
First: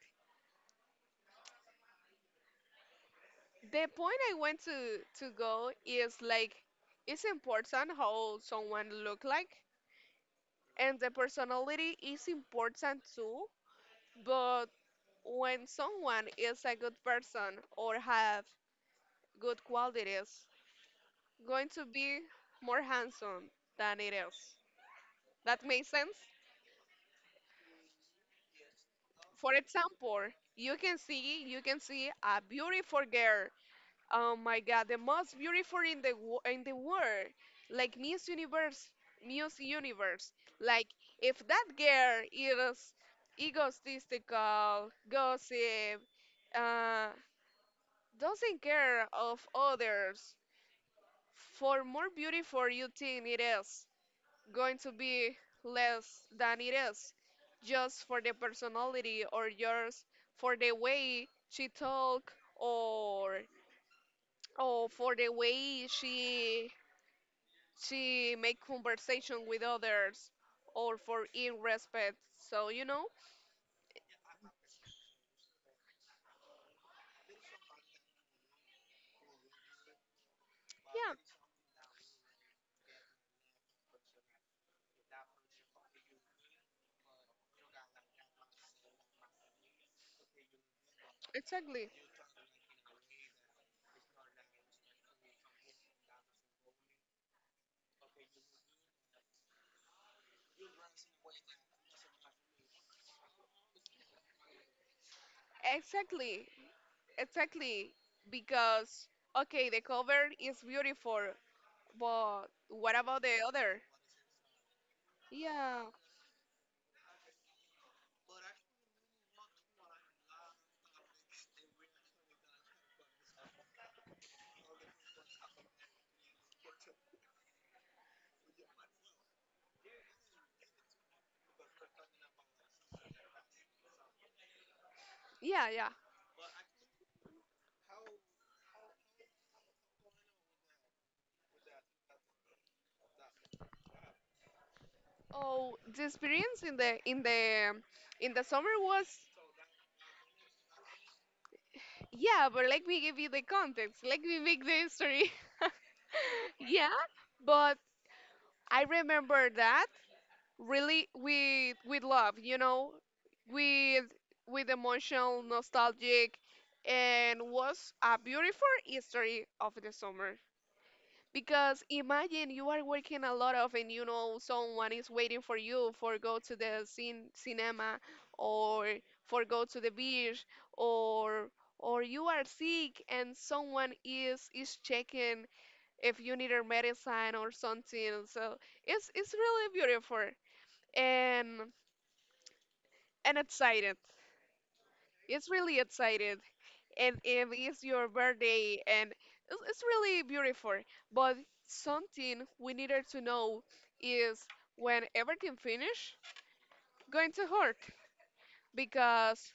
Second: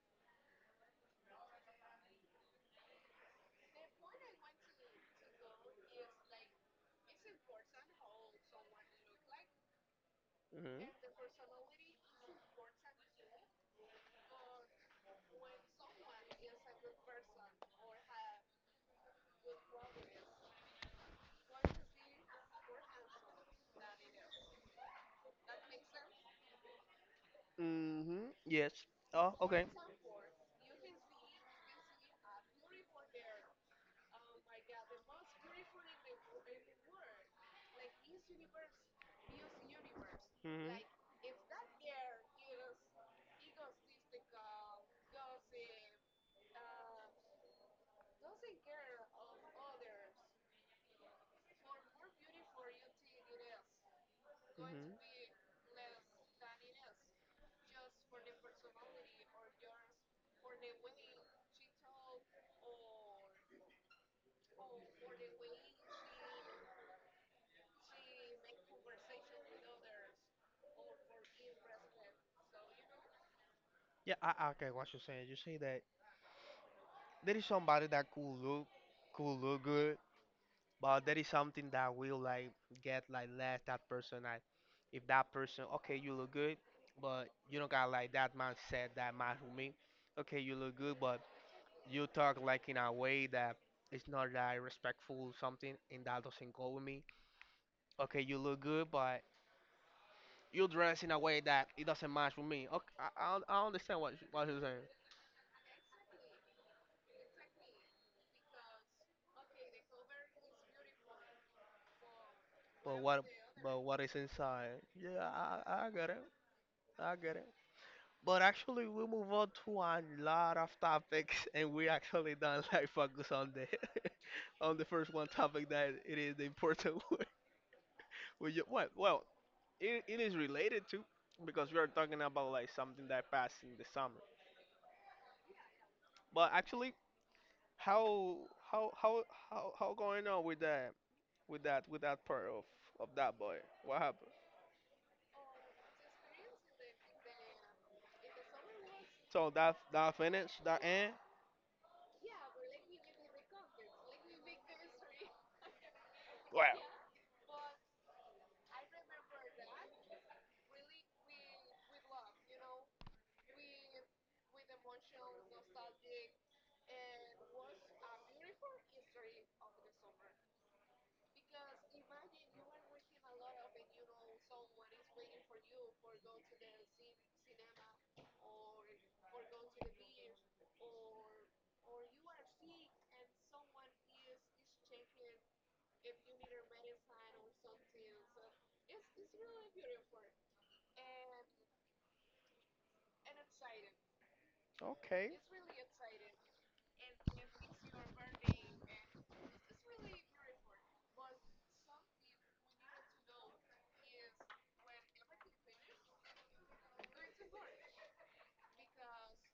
the point I want to, to go is like it's important how someone look like and the personality is important too, but when someone is a good person or have good qualities going to be more handsome than it is. That makes sense. Mm-hmm. Mm-hmm. Yes. Oh, For okay. example, you can see you can see a beautiful girl, oh my God, the most beautiful in the wo- in the world, like Miss Universe, Miss Universe. Mm-hmm. Like if that girl is egotistical, gossip, uh, doesn't care of others, for more beautiful you think it is, going to Mm-hmm. be less than it is, just for the personality or just for the way she talk or, oh, for the way she she make conversation with others, or for in respect. So you know, Yeah, I, I get what you're saying. You say that there is somebody that could look, could look good, but yeah, that is something that will like get like less that person like if that person okay you look good but you don't got like that mindset that match with me, okay you look good but exactly, you talk like in a way that it's not like respectful something and that doesn't go with me, okay you look good but you dress in a way that it doesn't match with me. Okay, i, I, un- I understand what, you- what you're saying. exactly, exactly. Because okay, the cover is beautiful, but what But about what the other? but what is inside? Yeah, i, I Yeah, I get it. I get it. But actually, we move on to a lot of topics, and we actually don't like focus on the on the first one topic that it is the important one. We ju- well, well, it, it is related to because we are talking about like something that passed in the summer. yeah, yeah. But actually, how how how how how going on with that with that with that part of of that boy? What happened? Oh, the experience in the in the in the summer was So that that finish that end? yeah, but let me give you the context. Let me make the history. Well, yeah, but I remember that really with with love, you know, with with emotional, nostalgic, and was a beautiful history of the summer. Because imagine you are working a lot of, and you know someone is waiting for you for go to the cin cinema, or for go to the beach, or or you are sick and someone is is checking if you need a medicine or something. So it's it's really beautiful and and excited. okay. It's really excited. And if it's your birthday and it's, it's really beautiful. But something we needed to know is when everything finish, going to hurt because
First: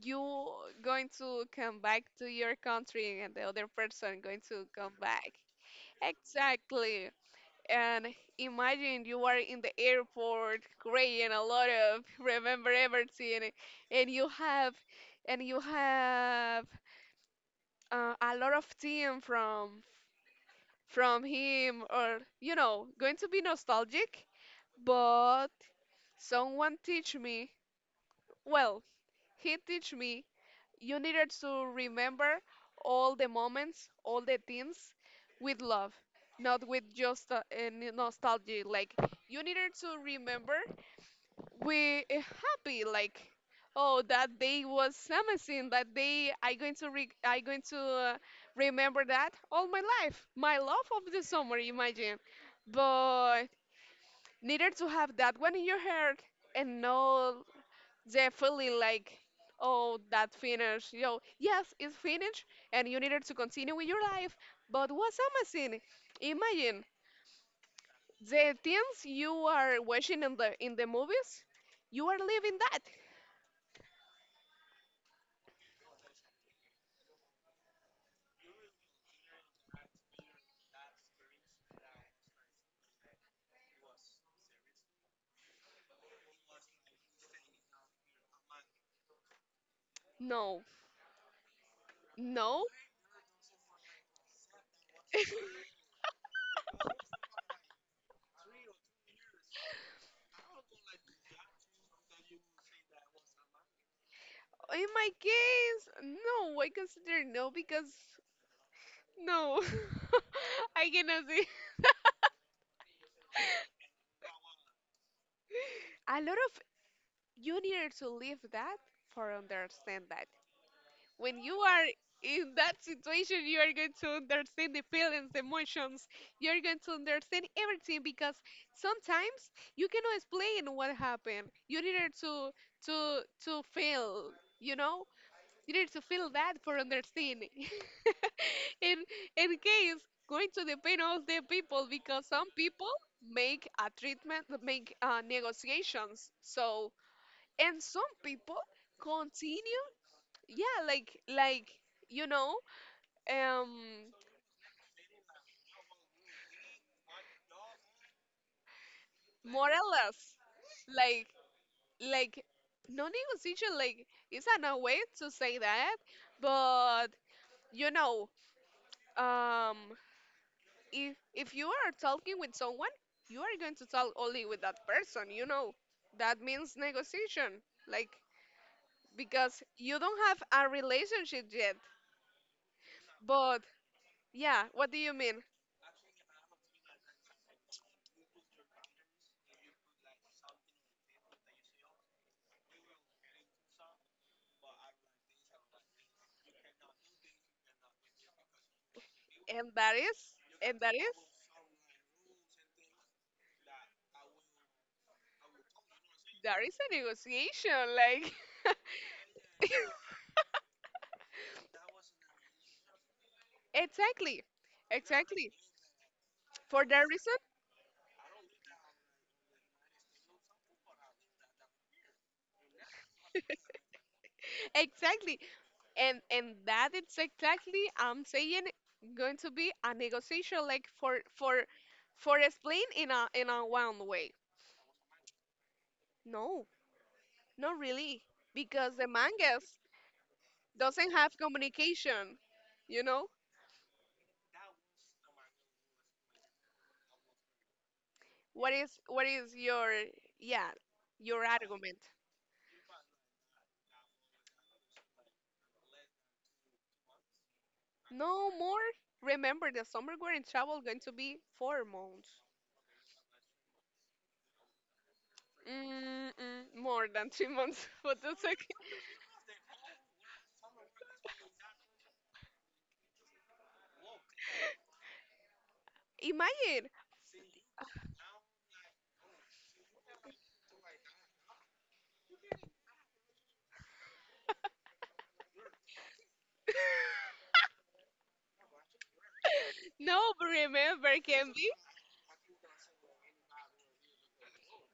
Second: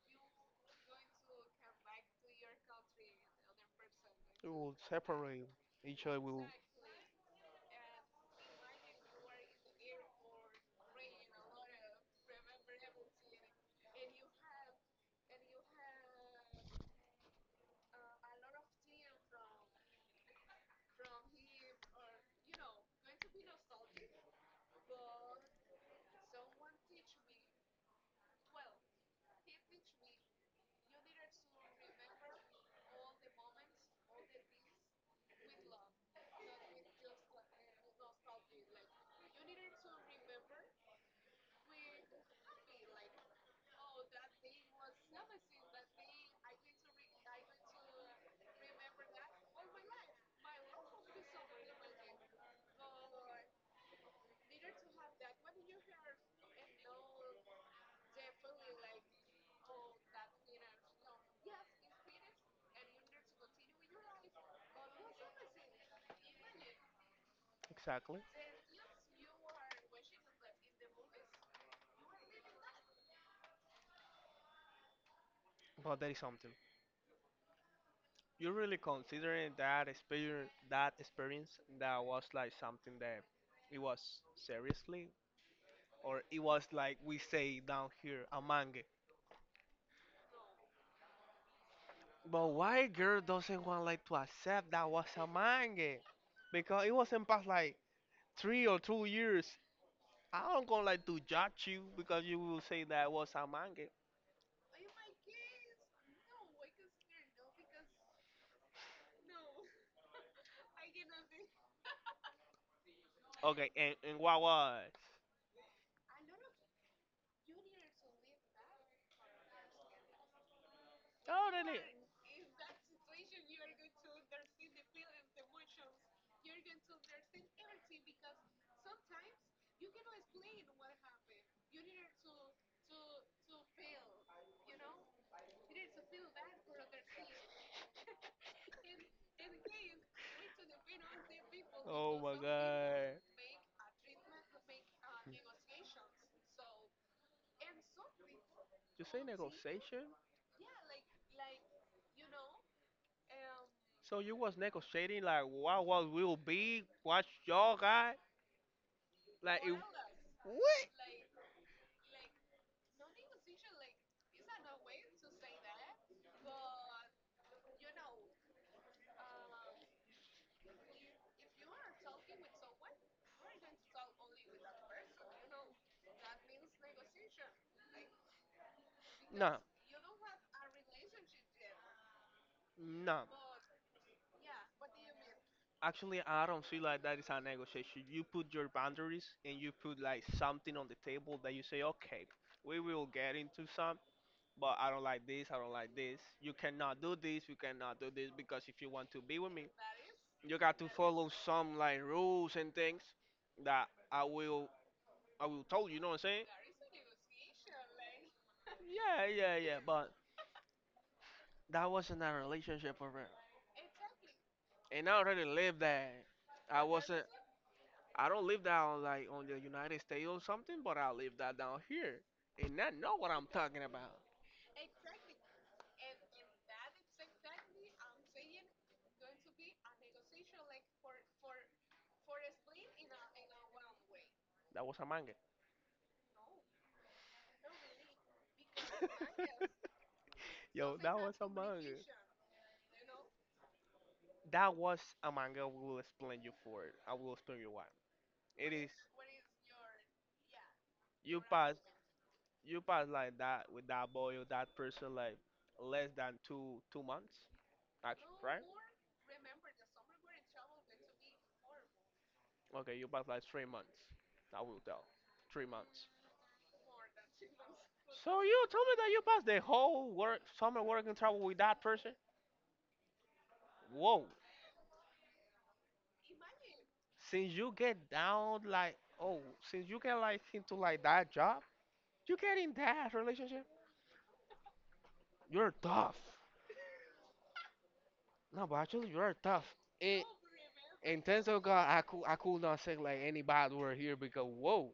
you going to come back to your country and the other person going We to will come back. separate each other. Will Exactly. And imagine you are in the airport, great, and a lot of remember everything, and you have, and you have uh, a lot of team from from him, or you know, going to be nostalgic. But someone teach me. Well, he teach me. You needed to remember all the moments, all the things, with love, not with just uh, uh, nostalgia. Like you needed to remember we eh, happy like oh, that day was amazing. That day i going to re- i going to uh, remember that all my life. My love of the summer, imagine. But needed to have that one in your heart and know the feeling like oh, that finished. You know yes, it's finished and you needed to continue with your life, but was amazing. Imagine exactly. the things you are watching in the in the movies, you are living that. But there is something. You really considering that experience, that experience that was like something that it was seriously, or it was like we say down here a manga. No. But No, why girl doesn't want like to accept that was a manga? Because it wasn't past like three or two years. I don't gonna like to judge you because you will say that was a manga. in my case, no, I consider no because no, I cannot say. Okay, and, and what was? A lot of you need to live that for understand that. When Oh, you really? are in that situation, you are going to understand the feelings, the emotions. You are going to understand everything because sometimes you cannot explain what happened. You need to to to feel, you know. You need to feel bad for understanding. in in case going to depend on the people Oh because my some people god. make a treatment, make uh, negotiations. So and some people You say continue, negotiation? yeah, like like you know, um, So you was negotiating like what what will be, what y'all got? Like more it, or less, what? like like no negotiation, like it's not a no way to say that, but you know, um, if if you are talking with someone, you are going to talk only with that person, you know. That means negotiation. Like No, because you don't have a relationship yet. no. But yeah, what do you mean? Actually, I don't feel like that is a negotiation. You put your boundaries and you put like something on the table that you say, okay, we will get into some, but I don't like this, I don't like this. You cannot do this, you cannot do this because if you want to be with me, And that is you and got to that is follow some like rules and things that I will I will tell you, you know what I'm saying? that is a negotiation, like Yeah, yeah, yeah. But that wasn't a relationship for real. exactly. And I already Exactly. lived that. I For that wasn't. reason, I don't live that on like on the United States or something, but I live that down here. And I know what I'm talking about. exactly. And and that it's exactly I'm saying going to be a negotiation like for for for explain in a in a one way. That was a manga. No. Not really, because the mangas Yo, doesn't that was have a manga. communication. You know That was a manga. We will explain you for it. I will explain you why. what It is is what is your yeah you your pass, argument? you pass like that with that boy or that person like less than two two months, actually, No right? more. Remember, the summer we're in travel going to be four months. Okay, you passed like three months. I will tell. Three months. Mm-mm, more than three months. What the So heck? you told me that you passed the whole work summer working travel with that person? Whoa. Imagine. Since you get down like oh, since you get like into like that job, you get in that relationship? You're tough. No, but actually you're tough. It No, but remember, in terms can of be. God, I could I could not say like any bad word here because whoa.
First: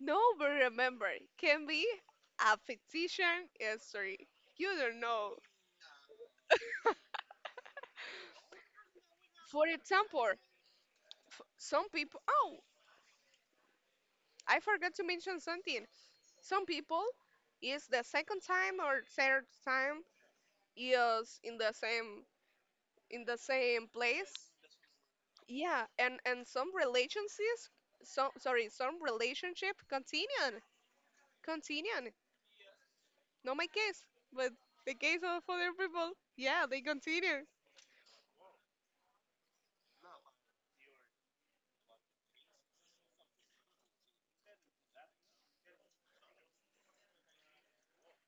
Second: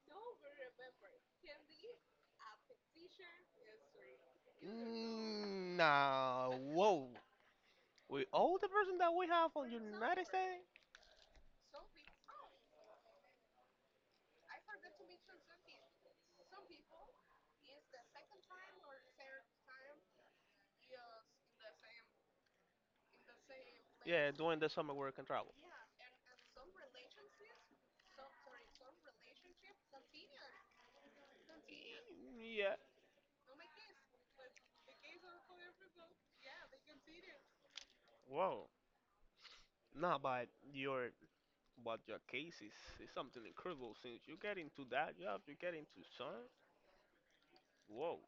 No, but remember, can be a fictitious history. You don't know. Mm, nah, whoa. With all the person that we have For on United example, States? f- some people. Oh, I forgot to mention something. Some people is the second time or third time is in the same in the same Yeah, place. during the summer work and travel. Yeah, and and some relationships, some sorry, some relationship continue, continue. Yeah. Not my case, but the case of other people. Yeah, they continue. Wow. Nah, but your but your case is, is something incredible since you get into that job, you get into sun. Whoa.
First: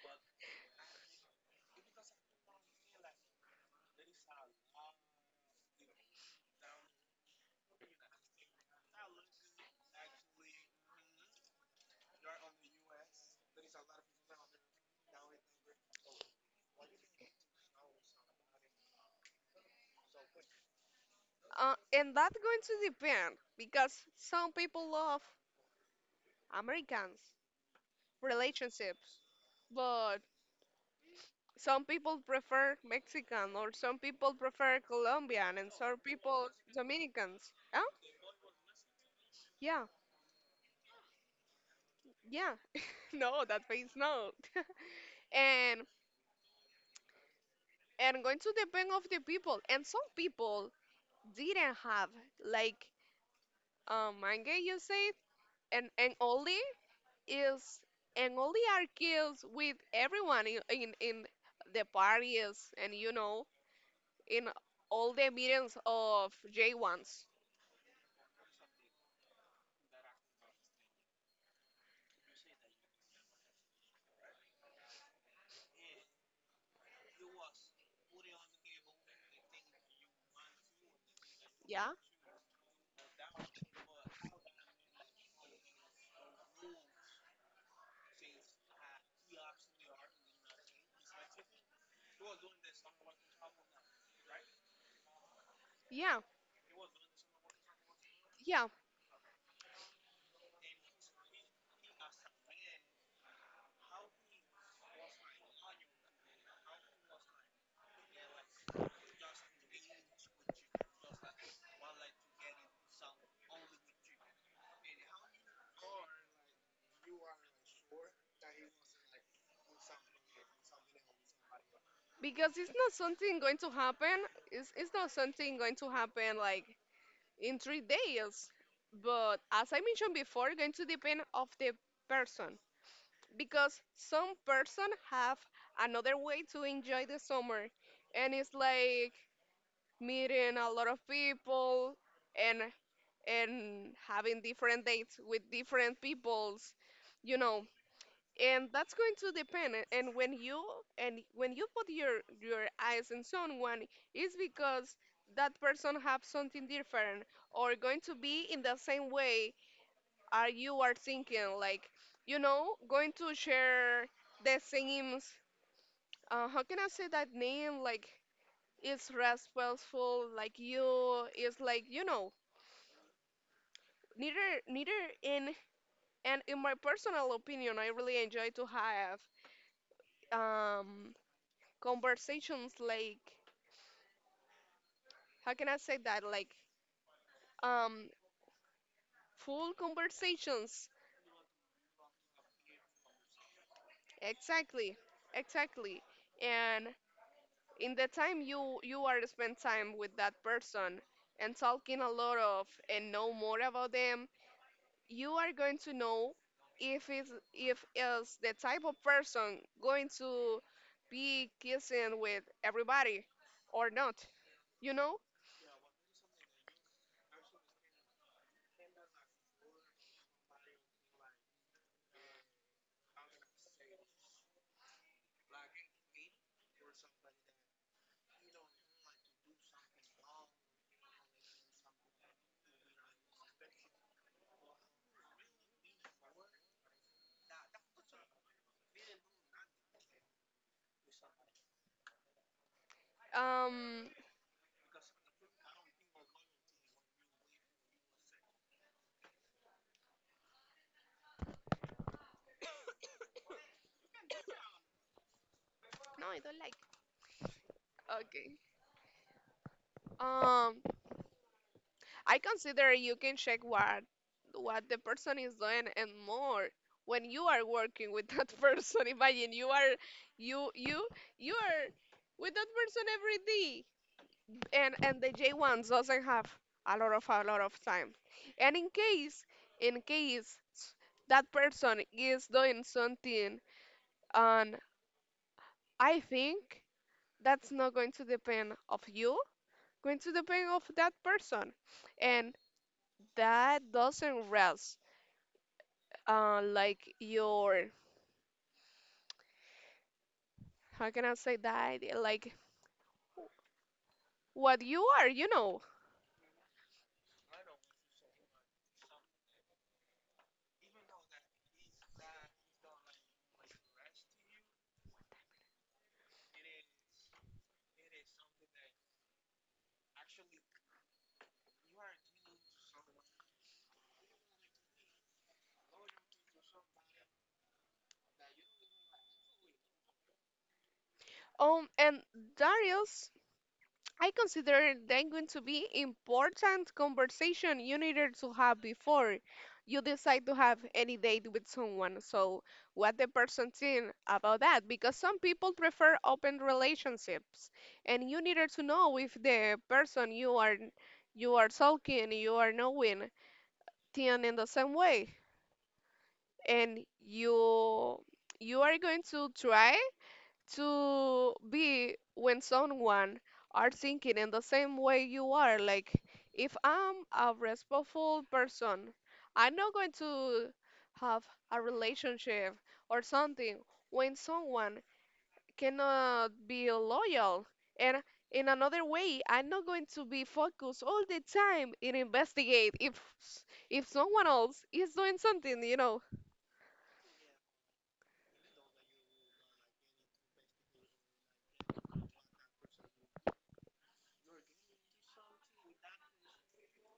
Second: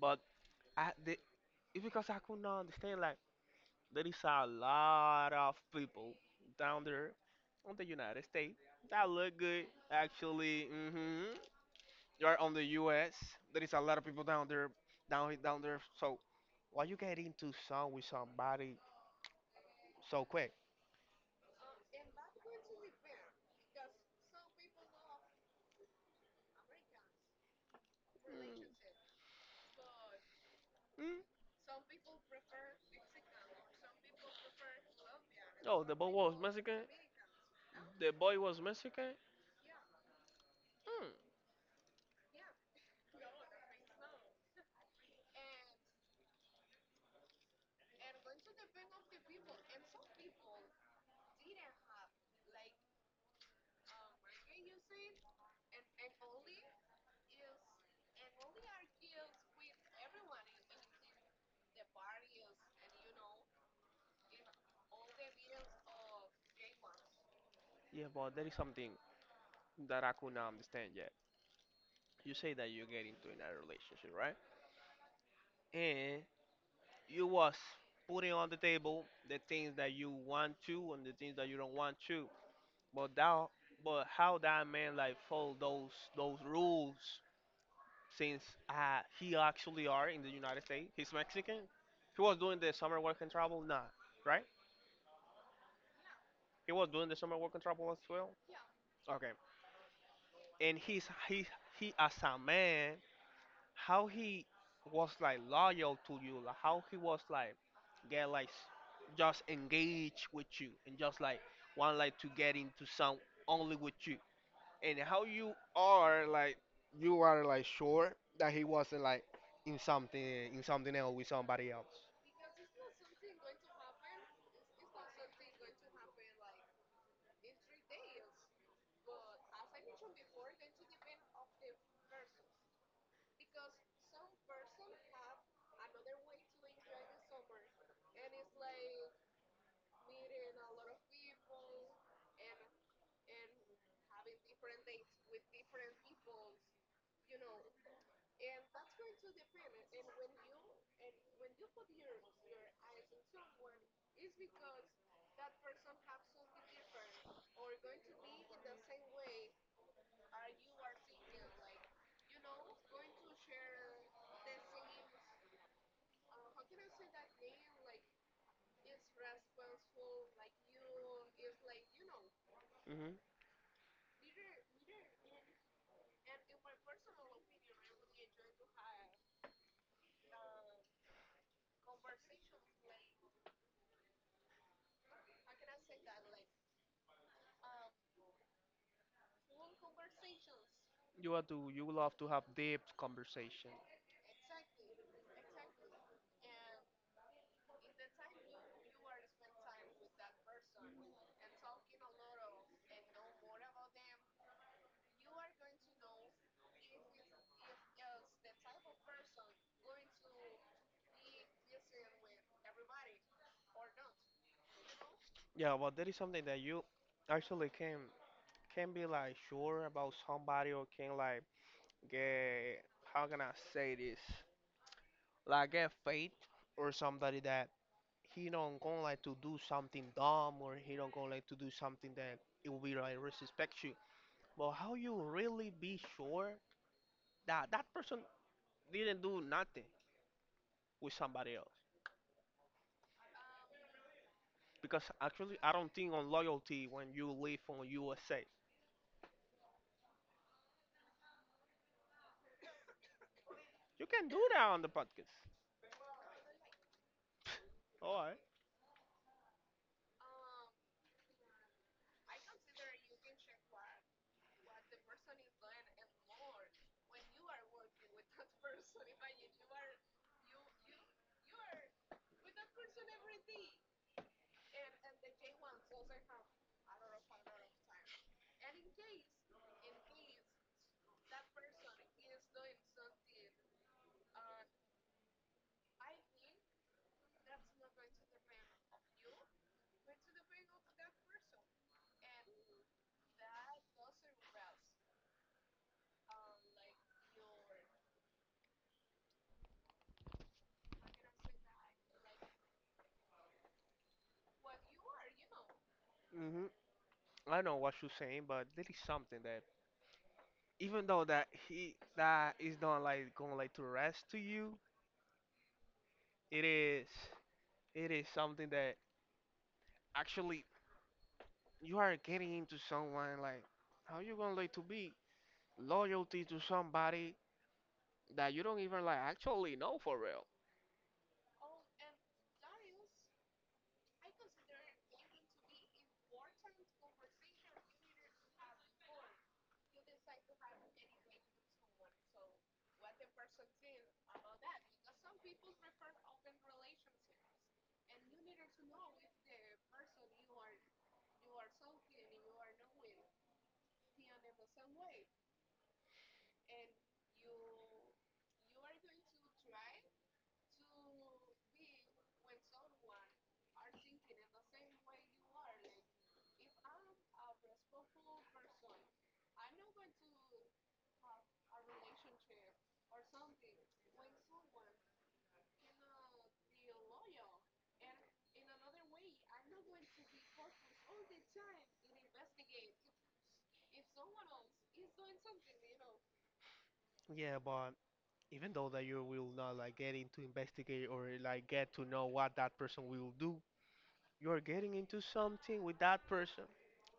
But I the it's because I could not understand like there is a lot of people down there on the United States that look good actually. Mm-hmm. You're on the U S. There is a lot of people down there down down there. So why you get into sun with somebody so quick? Uh, and that going to depend because some people love Americans relationships, but Mm. some people prefer Mexican, or some people prefer Colombian, and Oh, the some boy was people Mexican. Dominicans. Oh, The boy was Mexican. yeah, Hmm. yeah. no, that means no. and and going to depend of the people. And some people didn't have like um manga, you said, and and only is and only are kills with everyone in in, in the parties and you know in all the meetings of J ones. Yeah, but there is something that I could not understand yet. You say that you get into another relationship, right? And you was putting on the table the things that you want to and the things that you don't Yeah, want to. But that, but how that man like follow those those rules since uh, he actually are in the United States. He's Mexican. He was doing the summer work and travel, nah, right? yeah, He was doing the summer work and travel as well. yeah. Okay. and he's he he as a man how he was like loyal to you, like how he was like get like s- just engaged with you and just like want like to get into some only with you. And how you are like you are like sure that he wasn't like in something, in something else with somebody else. Because it's not something going to happen. It's, it's not something going to happen like in three days. But as I mentioned before, it's going to depend of the person because some person have another way to enjoy the summer, and it's like meeting a lot of people and and having different dates with different peoples, you know. And that's going to depend a- and when you and when you put your your eyes on someone, it's because that person have something different or going to be in the same way are you are thinking like you know going to share the same uh, how can I say that name like it's respectful like you it's like you know Hmm. neither neither in and in my personal opinion I really enjoy to have um conversations like how can I say that like um full conversations You are to you love to have deep conversation. exactly exactly and in the time you you are spend time with that person and talking a lot of and know more about them you are going to know if it's if is the type of person going to be kissing with everybody or not, you know. Yeah, well, that is something that you actually can, can be like sure about somebody, or can like get, how can I say this? Like get faith or somebody that he don't gonna like to do something dumb, or he don't gonna like to do something that it will be like disrespect you. But how you really be sure that that person didn't do nothing with somebody else? um Because actually I don't think on loyalty when you live on U S A. You can do that on the podcast. no, I don't like. Alright. Okay. um I consider you can check what what the person is doing and more when you are working with that person. Imagine you are you you you are with that person every day. And and the J ones doesn't have a lot of a lot of time. And in case in case that person is doing something, and I think that's not going to depend of you, going to depend of that person. And that doesn't rest uh, like your how can I say that like what you are, you know. Hmm. I know what you're saying, but there is something that, even though that he, that is not like going like to rest to you, it is, it is something that actually you are getting into someone like, how you gonna like to be loyalty to somebody that you don't even like actually know for real. Um, and Darius, I consider them going to be important conversation you needed to have before you decide to have any date with someone. So what the person think about that? Because some people prefer open relationships, and you needed to know if the person you are you are talking, you are knowing, think in the same way. And you you are going to try to be when someone are thinking in the same way you are like if I'm a respectful person I'm not going to have a relationship or something when someone cannot be loyal and in another way I'm not going to be focused all the time in investigate if if someone else is doing something, you know. Yeah, but even though that you will not like getting to investigate or like get to know what that person will do, you are getting into something with that person,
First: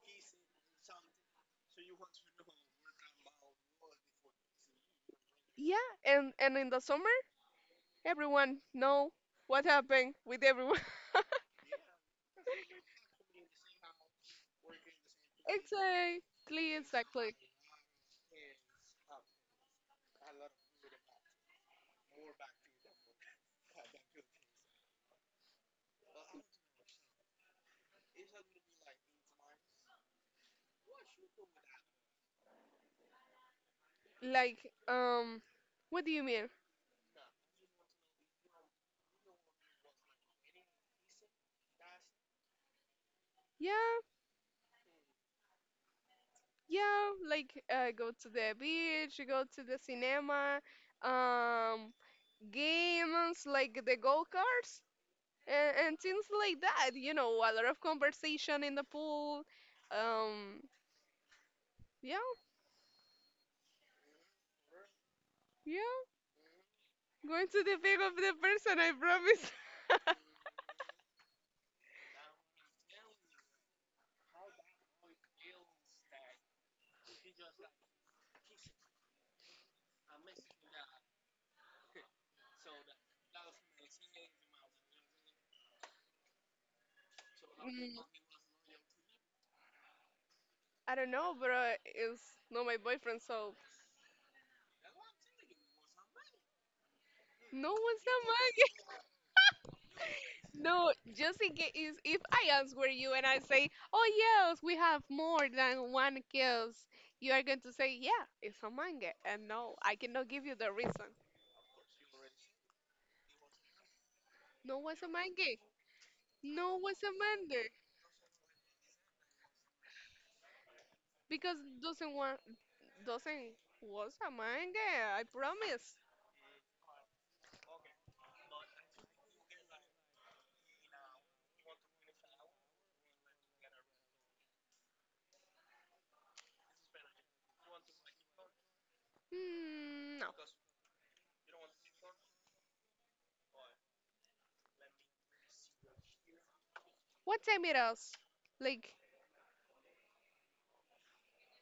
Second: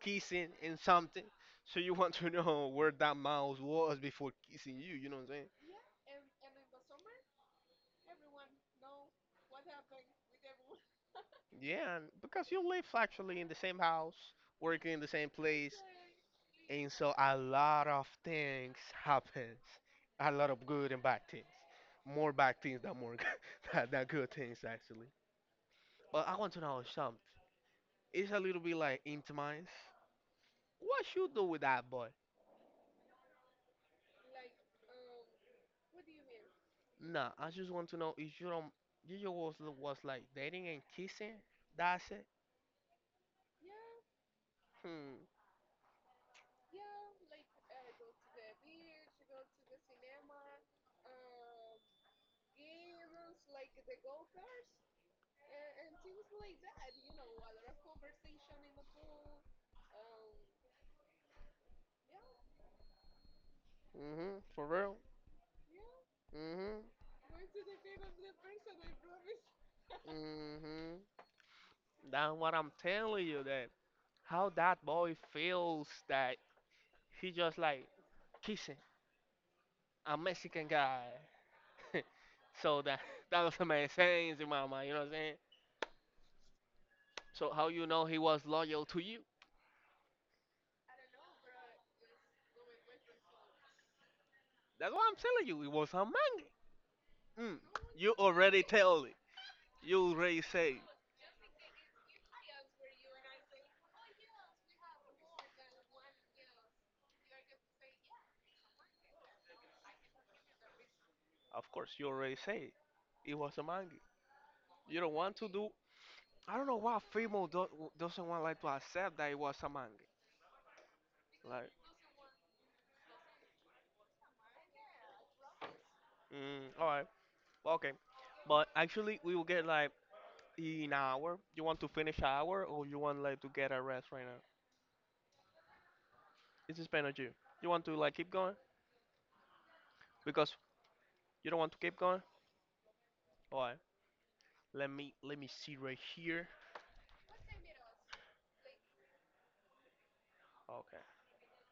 kissing and something. So you want to know where that mouse was before kissing you. You know what I'm saying? Yeah, and and in the summer, everyone know what happened with everyone. Yeah, and because you live actually in the same house, working in the same place, Exactly, and so exactly. a lot of things happens, a lot of good and bad things, more bad things than more good, than than good things actually. But I want to know something. It's a little bit like intimate. What you do with that boy? Like, um, what do you mean? Nah, I just want to know if you don't, you just was was like dating and kissing. That's it. Yeah, Hmm. yeah, like uh, go to the beach, go to the cinema, um, games like the go karts and, and things like that. You know, a lot of conversation in the pool. Um, yeah, Mhm. For real. yeah, Mhm. going to the back of the person, I promise. Mhm. That's what I'm telling you. That how that boy feels that he just like kissing a Mexican guy. So that that doesn't make sense in my mind. You know what I'm saying? So how you know he was loyal to you? I don't know, bro. It's not my boyfriend, so That's what I'm telling you. It was a man. Mm, no one's you not already mine. tell it. You already say. No, just in case if I answer you and I say, "Oh yes, we have more than one kiss," you are going to say, "Yeah, it's a manga," and no, I cannot give you the reason. Of course, you already say it was a manga. No You one's a don't want to manga. do. I don't know No why one's a female manga do, doesn't want like to accept that it was a manga. because Like, doesn't want doesn't was a manga. I promise. mm, all right, okay. But actually, we will get like in an hour. You want to finish an hour, or you want like to get a rest right now? It's depends on you. You want to like keep going, Hmm, no. because you don't want to keep going. All right, let me let me see right here. What time it is? Like Okay.